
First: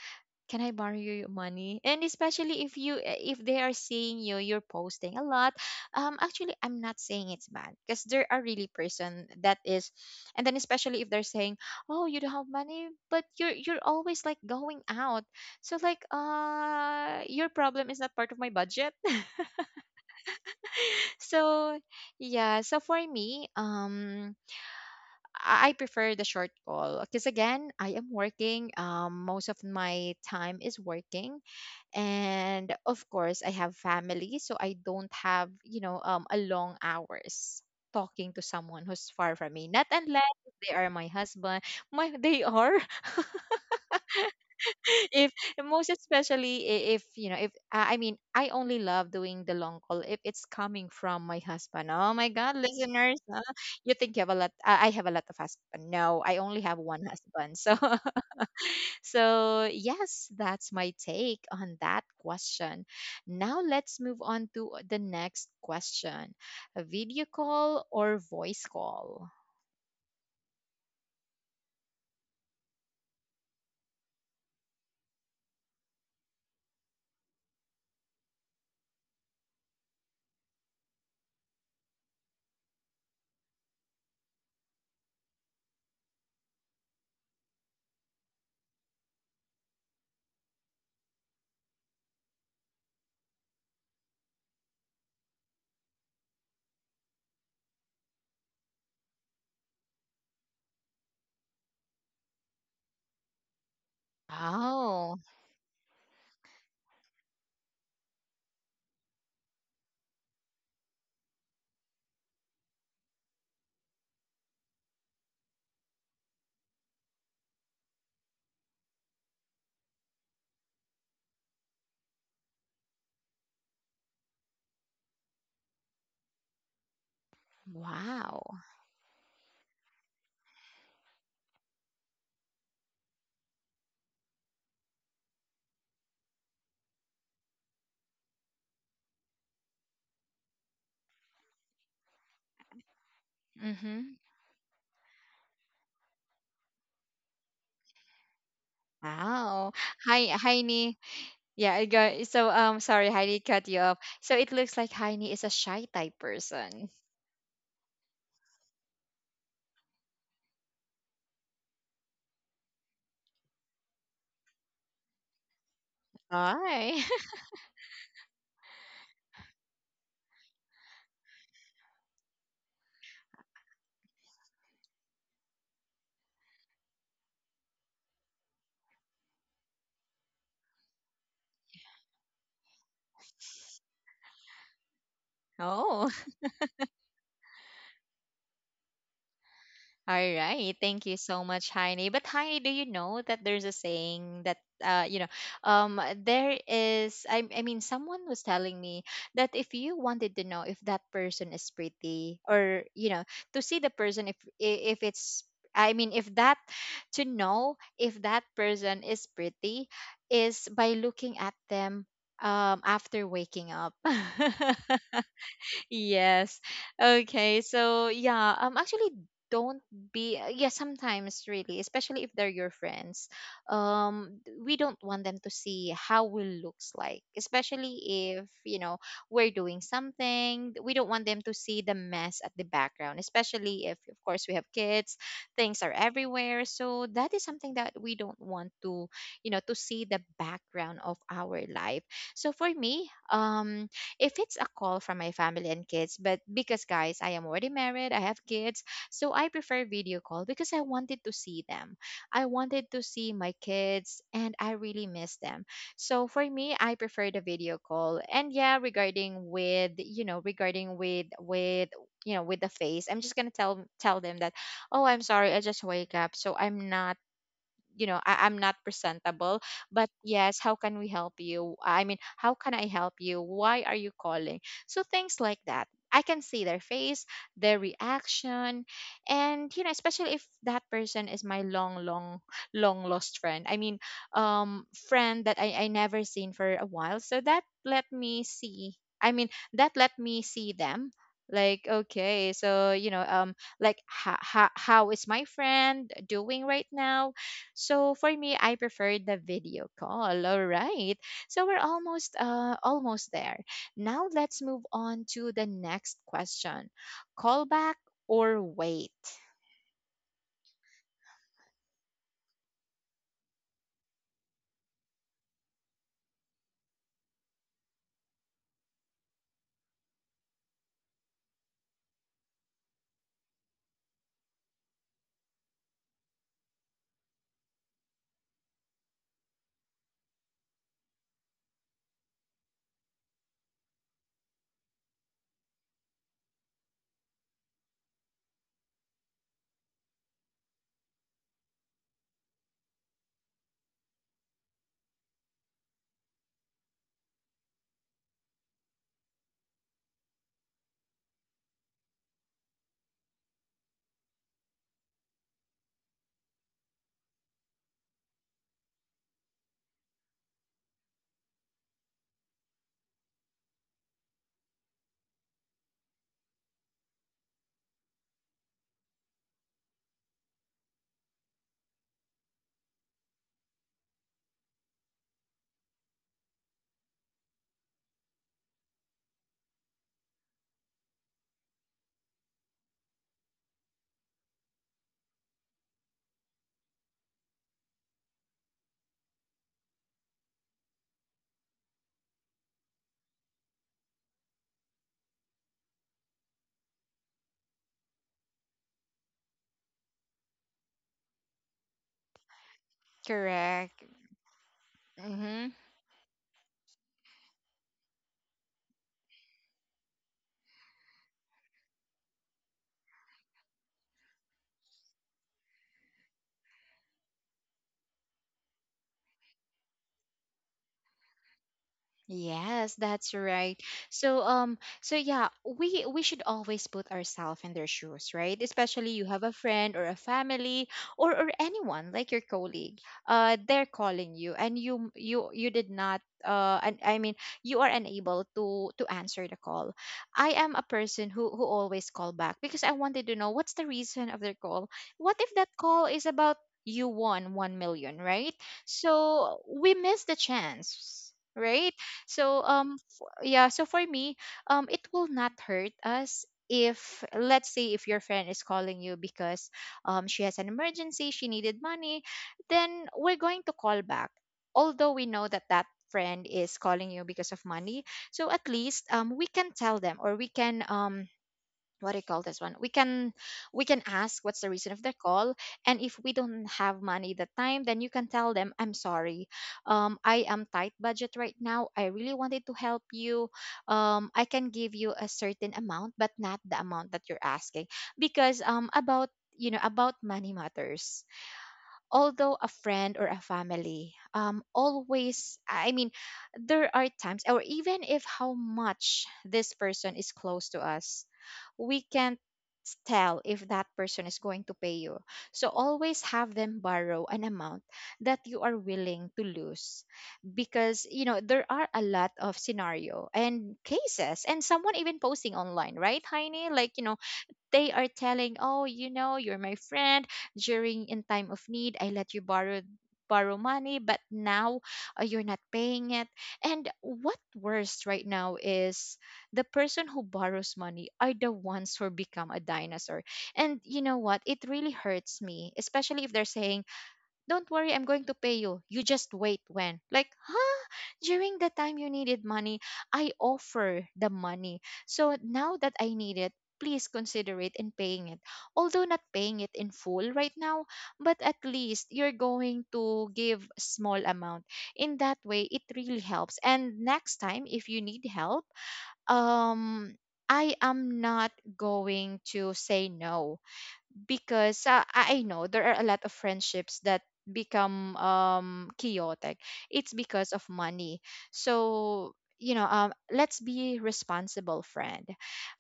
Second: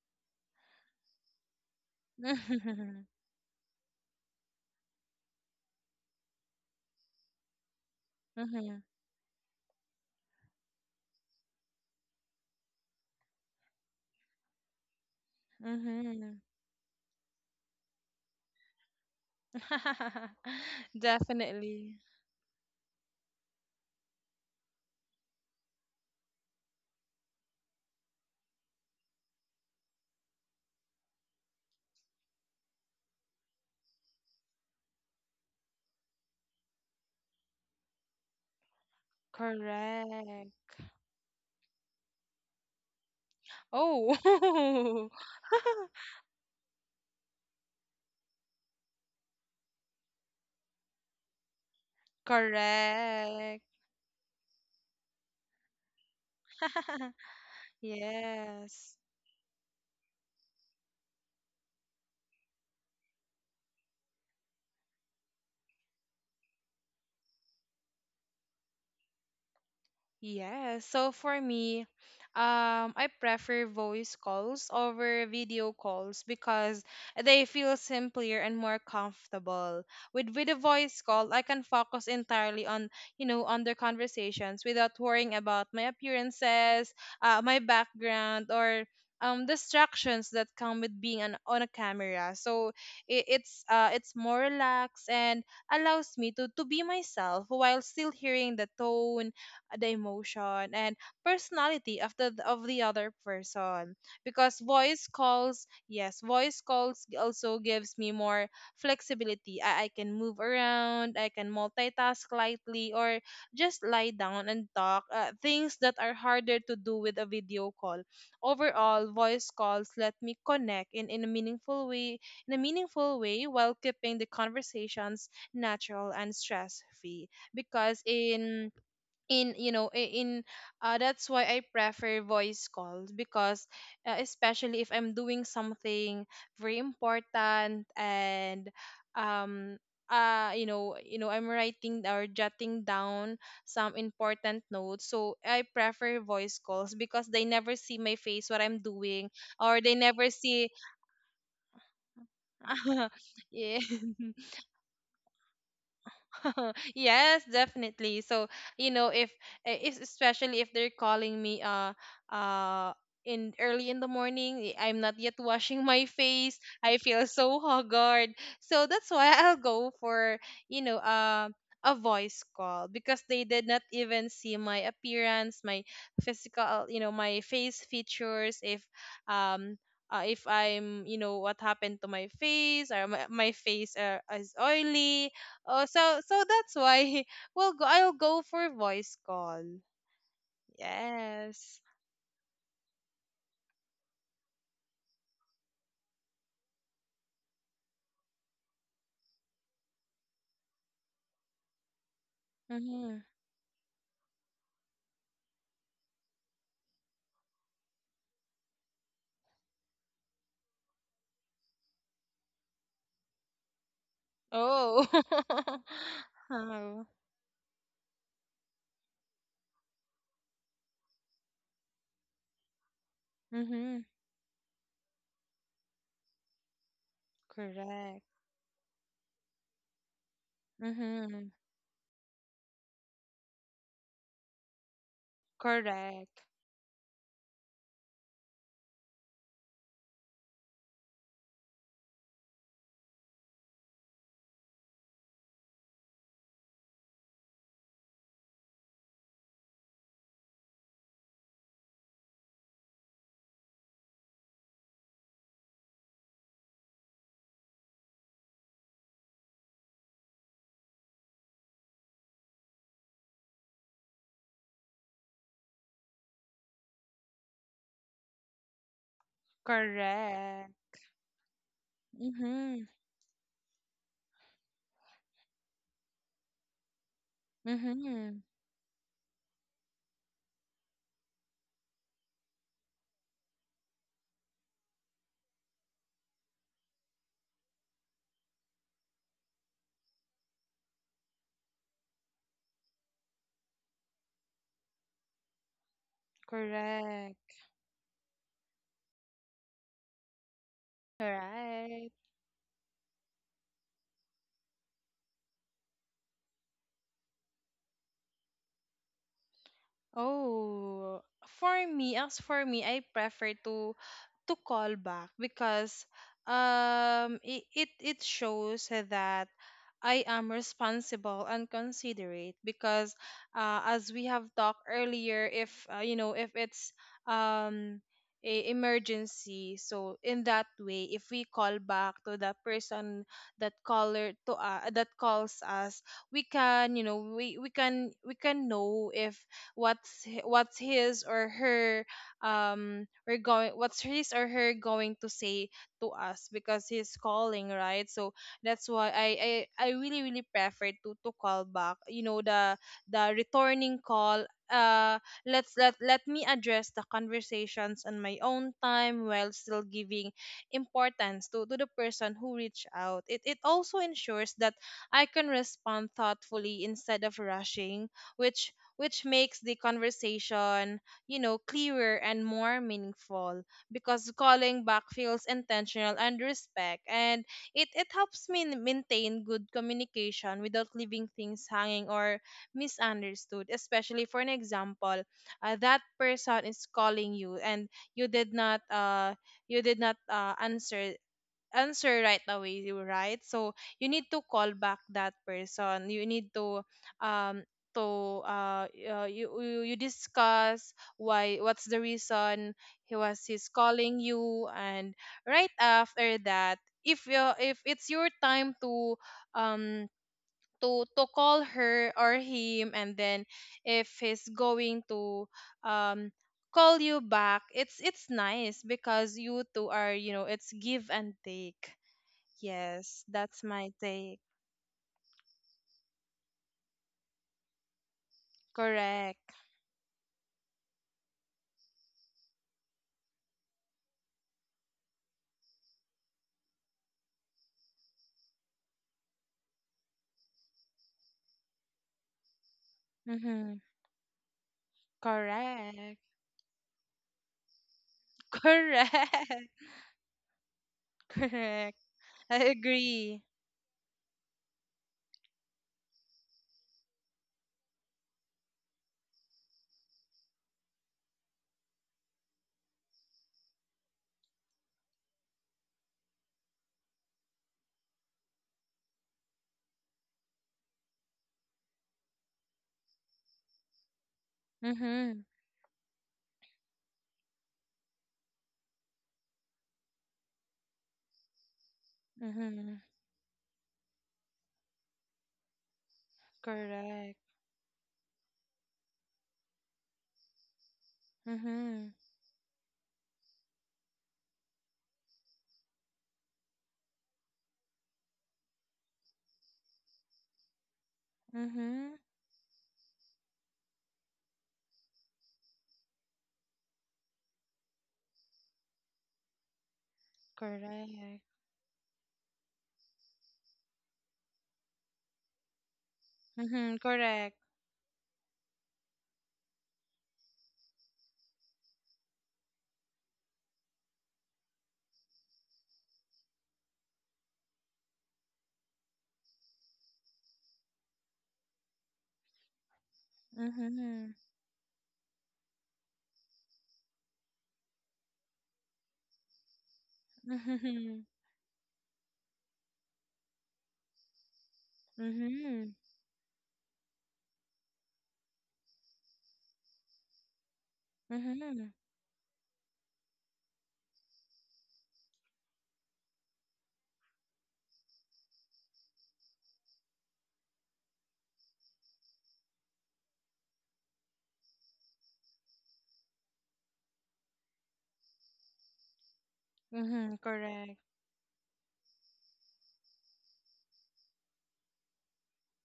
[SPEAKER 1] can I borrow your money? And especially if you if they are seeing you, you're posting a lot. Actually, I'm not saying it's bad because there are really
[SPEAKER 2] Mhm.
[SPEAKER 1] person that is, and then especially if they're saying, oh, you don't have money, but you're always like going out. So
[SPEAKER 2] Mhm.
[SPEAKER 1] like,
[SPEAKER 2] Mhm.
[SPEAKER 1] your problem is not part of my budget. So
[SPEAKER 2] Definitely.
[SPEAKER 1] yeah, so for me, I prefer the short call because again I am working, most of my time is working. And of course I have family, so I don't have you know a long hours talking to someone who's far from me, not unless
[SPEAKER 2] Correct.
[SPEAKER 1] they are my husband, my they are
[SPEAKER 2] Oh.
[SPEAKER 1] if most especially if you know if I I mean I only love doing the long call if it's coming from my husband. Oh my god, listeners, huh?
[SPEAKER 2] Correct.
[SPEAKER 1] You think you have a lot I have a lot of husband? No, I only have one husband. So
[SPEAKER 2] Yes.
[SPEAKER 1] so, yes, that's my take on that question. Now, let's move on to the next question, a video call or voice call?
[SPEAKER 2] Yes. So for me, I prefer voice calls over video calls because they feel simpler and more comfortable. With a voice call, I can focus entirely on on the conversations without worrying about my appearances, my background, or distractions that come with being on a camera. So it's more relaxed and allows me to be myself while still hearing the tone, the emotion and personality of the other person because voice
[SPEAKER 1] Oh,
[SPEAKER 2] calls yes voice calls also gives me more flexibility. I can move around, I can multitask lightly or just lie down and talk, things that are harder to do with a video call. Overall, voice calls let me connect in a meaningful way while keeping the conversations natural and stress free. Because
[SPEAKER 1] wow.
[SPEAKER 2] in you know I- in That's why I prefer voice calls because, especially if I'm doing something very important and um I'm writing or jotting down some
[SPEAKER 1] Mm-hmm.
[SPEAKER 2] important notes. So I prefer voice calls because they never see my face, what I'm doing,
[SPEAKER 1] Wow.
[SPEAKER 2] or they never
[SPEAKER 1] Hi,
[SPEAKER 2] see.
[SPEAKER 1] Heini. Yeah, I go. So, sorry, Heidi cut
[SPEAKER 2] Yeah.
[SPEAKER 1] you off. So, it looks like Heini is a shy type person.
[SPEAKER 2] Yes, definitely. So, you know, if, especially if they're calling me uh in early in the morning, I'm not yet washing my face,
[SPEAKER 1] Hi.
[SPEAKER 2] I feel so haggard. So that's why I'll go for, you know, a voice call because they did not even see my appearance, my physical, you know, my face features. Um if I'm, you know, what happened to my face, or my face is oily. Oh,
[SPEAKER 1] Oh.
[SPEAKER 2] so that's why we'll go. I'll go for voice call.
[SPEAKER 1] All right. Thank you so much,
[SPEAKER 2] Yes.
[SPEAKER 1] Heine. But Heine, do you know that there's a saying that you know, um, there is. I mean, someone was telling me that if you wanted to know if that person is pretty, or you
[SPEAKER 2] Mm-hmm.
[SPEAKER 1] know, to see the person if it's. I mean, if that to know if that person is pretty is by looking at them after waking up.
[SPEAKER 2] Oh.
[SPEAKER 1] Yes.
[SPEAKER 2] Oh.
[SPEAKER 1] Okay. So yeah, actually don't be yeah, sometimes really, especially if they're your friends.
[SPEAKER 2] Mm-hmm.
[SPEAKER 1] We don't want them to see how we looks like,
[SPEAKER 2] Correct.
[SPEAKER 1] especially if, you know, we're doing something. We don't want them
[SPEAKER 2] Mm-hmm.
[SPEAKER 1] to see the mess at the background, especially if of course we have kids, things are
[SPEAKER 2] Correct.
[SPEAKER 1] everywhere. So that is something that we don't want to, you know, to see the background of our life. So for me, if it's a call from my family and kids. But because, guys, I am already married, I have kids, so I prefer video call because I wanted to see them. I wanted to see my kids and I really miss them. So for me, I prefer the video call. And yeah, regarding with, you know, regarding you know, with the face, I'm just going to tell them that, oh, I'm sorry, I just wake up, so I'm not you know I'm not presentable, but yes,
[SPEAKER 2] Correct.
[SPEAKER 1] how can we help you, I mean, how can
[SPEAKER 2] Mm-hmm.
[SPEAKER 1] I help you, why are you calling, so things like that. I can see their face, their
[SPEAKER 2] Mm-hmm.
[SPEAKER 1] reaction, and you know, especially if that person is my long lost friend, I mean, friend that I never seen for a while, so that let me see, I mean, that let me see them, like okay, so you know like how is my friend doing right now.
[SPEAKER 2] Correct.
[SPEAKER 1] So for me, I prefer the video call. All right. So we're
[SPEAKER 2] Right.
[SPEAKER 1] almost almost there. Now let's move on to the next question. Call back or wait?
[SPEAKER 2] Oh, for me, as for me, I prefer to call back because, it shows that I am responsible and considerate because, as we have talked earlier, if, you know, if it's um a emergency. So in that way, if we call back to that person, that caller, to that calls us, we can, you know, we can know if what's h- what's his or her we're going what's his or her going to say to us because he's calling, right? So that's why I really really prefer to call back, you know, the returning call. uh let's let let me address the conversations on my own time while still giving importance to the person who reached out. It also ensures that I can respond thoughtfully instead of rushing, which makes the conversation, you know, clearer and more meaningful because calling back feels intentional and respect, and it helps me maintain good communication without leaving things hanging or misunderstood. Especially, for an example, that person is calling you and you did not uh you did not, answer, answer right away, you right? So you need to call back that person. You need um to you discuss why, what's the reason he's
[SPEAKER 1] Correct.
[SPEAKER 2] calling you. And right
[SPEAKER 1] Mm-hmm.
[SPEAKER 2] after that, if you, if it's your time to, um to call her or him, and then if he's going to, um call you back, it's nice because you two are, you know, it's give and take.
[SPEAKER 1] Yes,
[SPEAKER 2] Yes,
[SPEAKER 1] that's
[SPEAKER 2] that's my
[SPEAKER 1] right.
[SPEAKER 2] take.
[SPEAKER 1] So yeah, we should always put ourselves in their shoes, right? Especially you
[SPEAKER 2] Correct.
[SPEAKER 1] have a friend or a family or anyone like your colleague. They're calling you and you did not and I mean you are unable to answer the call. I am a person who always call back because I wanted to know
[SPEAKER 2] Mm-hmm.
[SPEAKER 1] what's the reason of their call. What if that call
[SPEAKER 2] Correct.
[SPEAKER 1] is about you won one million, right? So
[SPEAKER 2] Correct.
[SPEAKER 1] we miss the chance, right?
[SPEAKER 2] Correct. I
[SPEAKER 1] So
[SPEAKER 2] agree.
[SPEAKER 1] yeah, so for me, it will not hurt us, if let's say, if your friend is calling you because she has an emergency, she needed money, then we're going to call back. Although we know that that friend is calling you because of money, so at least we can tell them or we can what do you call this one, we can ask what's the reason of the
[SPEAKER 2] Mm-hmm.
[SPEAKER 1] call. And if we don't have money that time, then you can tell them, I'm sorry, I am tight budget right now, I really wanted to
[SPEAKER 2] Mm-hmm.
[SPEAKER 1] help you, I can give you a certain amount but not the amount that
[SPEAKER 2] Correct.
[SPEAKER 1] you're asking because about, you know, about money matters.
[SPEAKER 2] Mm-hmm.
[SPEAKER 1] Although a friend or a family always, I mean, there are times or even if how much this person is close to us, we
[SPEAKER 2] Mm-hmm.
[SPEAKER 1] can't tell if that person is going to pay you. So always have them borrow an amount that you are willing to lose, because
[SPEAKER 2] Correct.
[SPEAKER 1] you know there are a lot of scenario and cases and someone even posting online, right Heine, like
[SPEAKER 2] Mm-hmm.
[SPEAKER 1] you know
[SPEAKER 2] Correct.
[SPEAKER 1] they are telling, "Oh, you know, you're my friend. During in time of need, I let you borrow money, but now you're not paying it." And what worst right now is the person who borrows money are the ones who become a dinosaur. And you know
[SPEAKER 2] Mm-hmm.
[SPEAKER 1] what? It really hurts me, especially if they're saying, don't worry, I'm going to pay you. You just wait when. Like, huh?
[SPEAKER 2] Mm-hmm.
[SPEAKER 1] During the time you needed money, I offer the money. So now
[SPEAKER 2] Mm-hmm.
[SPEAKER 1] that I need it, please consider it in paying it. Although not paying it in full right now, but at
[SPEAKER 2] Mm-hmm.
[SPEAKER 1] least you're going to give a small amount. In that way, it really helps. And next time if you need help, um I am not going to say no because I know there are a lot of friendships that become chaotic. It's
[SPEAKER 2] Mm-hmm.
[SPEAKER 1] because of
[SPEAKER 2] Correct.
[SPEAKER 1] money. So you know, let's be responsible, friend.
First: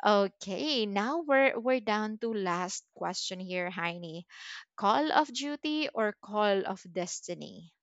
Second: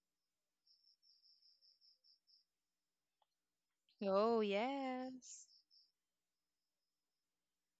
[SPEAKER 1] Okay, now we're down to last question here, Heini.
[SPEAKER 2] Oh,
[SPEAKER 1] Call of
[SPEAKER 2] yes.
[SPEAKER 1] Duty or Call of Destiny?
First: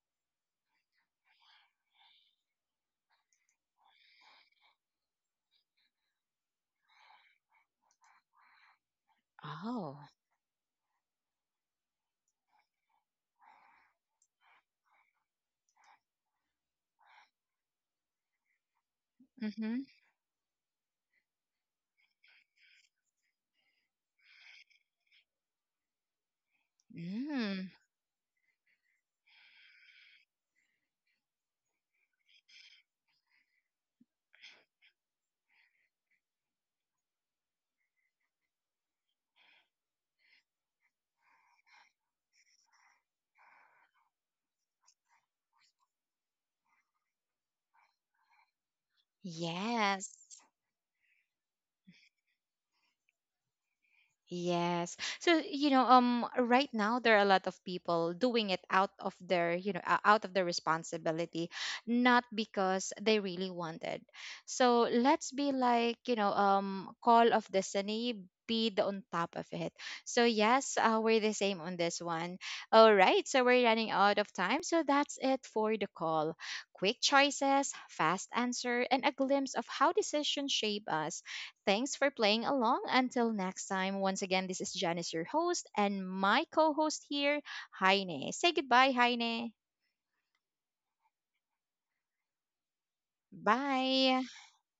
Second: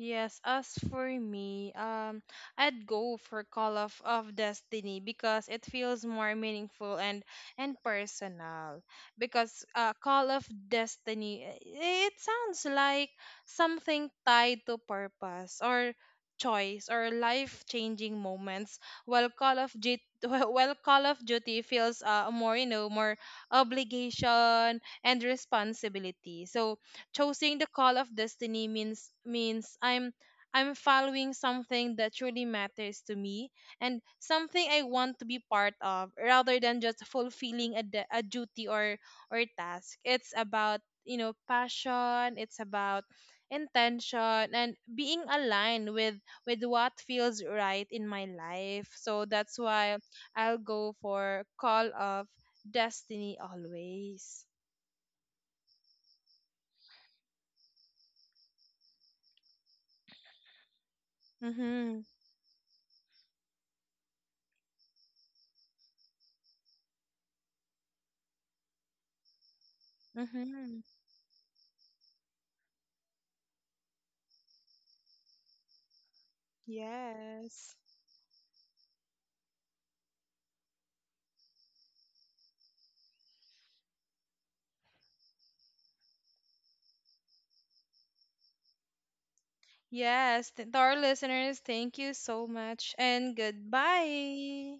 [SPEAKER 2] Yes, as for me, I'd go for Call of Destiny because it feels more meaningful and personal. Because,
[SPEAKER 1] Oh.
[SPEAKER 2] Call of Destiny, it sounds like something tied to purpose, or choice, or life-changing moments, while Call of
[SPEAKER 1] Mm-hmm.
[SPEAKER 2] Duty, while Call of Duty feels, more, you know, more obligation and responsibility. So choosing the
[SPEAKER 1] Mm.
[SPEAKER 2] Call of Destiny means I'm following something that truly matters to me and something I want to be part of, rather than just fulfilling a, a duty or task. It's about, you know, passion, it's about intention and being aligned with what feels right in my life. So that's why
[SPEAKER 1] Yes.
[SPEAKER 2] I'll go for Call of Destiny always.
[SPEAKER 1] Yes. So, you know, right now there are a lot of people doing it out of their, you know, out of their responsibility,
[SPEAKER 2] Mhm.
[SPEAKER 1] not because they really wanted. So, let's be like, you know, call of destiny be the on top of it. So, yes,
[SPEAKER 2] Mhm.
[SPEAKER 1] we're the same on this one. All right. So, we're running out of time. So, that's it for the call. Quick choices,
[SPEAKER 2] Yes.
[SPEAKER 1] fast answer, and a glimpse of how decisions shape us. Thanks for playing along. Until next time, once again, this is Janice, your host, and my co host here, Heine. Say goodbye, Heine.
[SPEAKER 2] Yes. To our listeners, thank you so much and
[SPEAKER 1] Bye.
[SPEAKER 2] goodbye.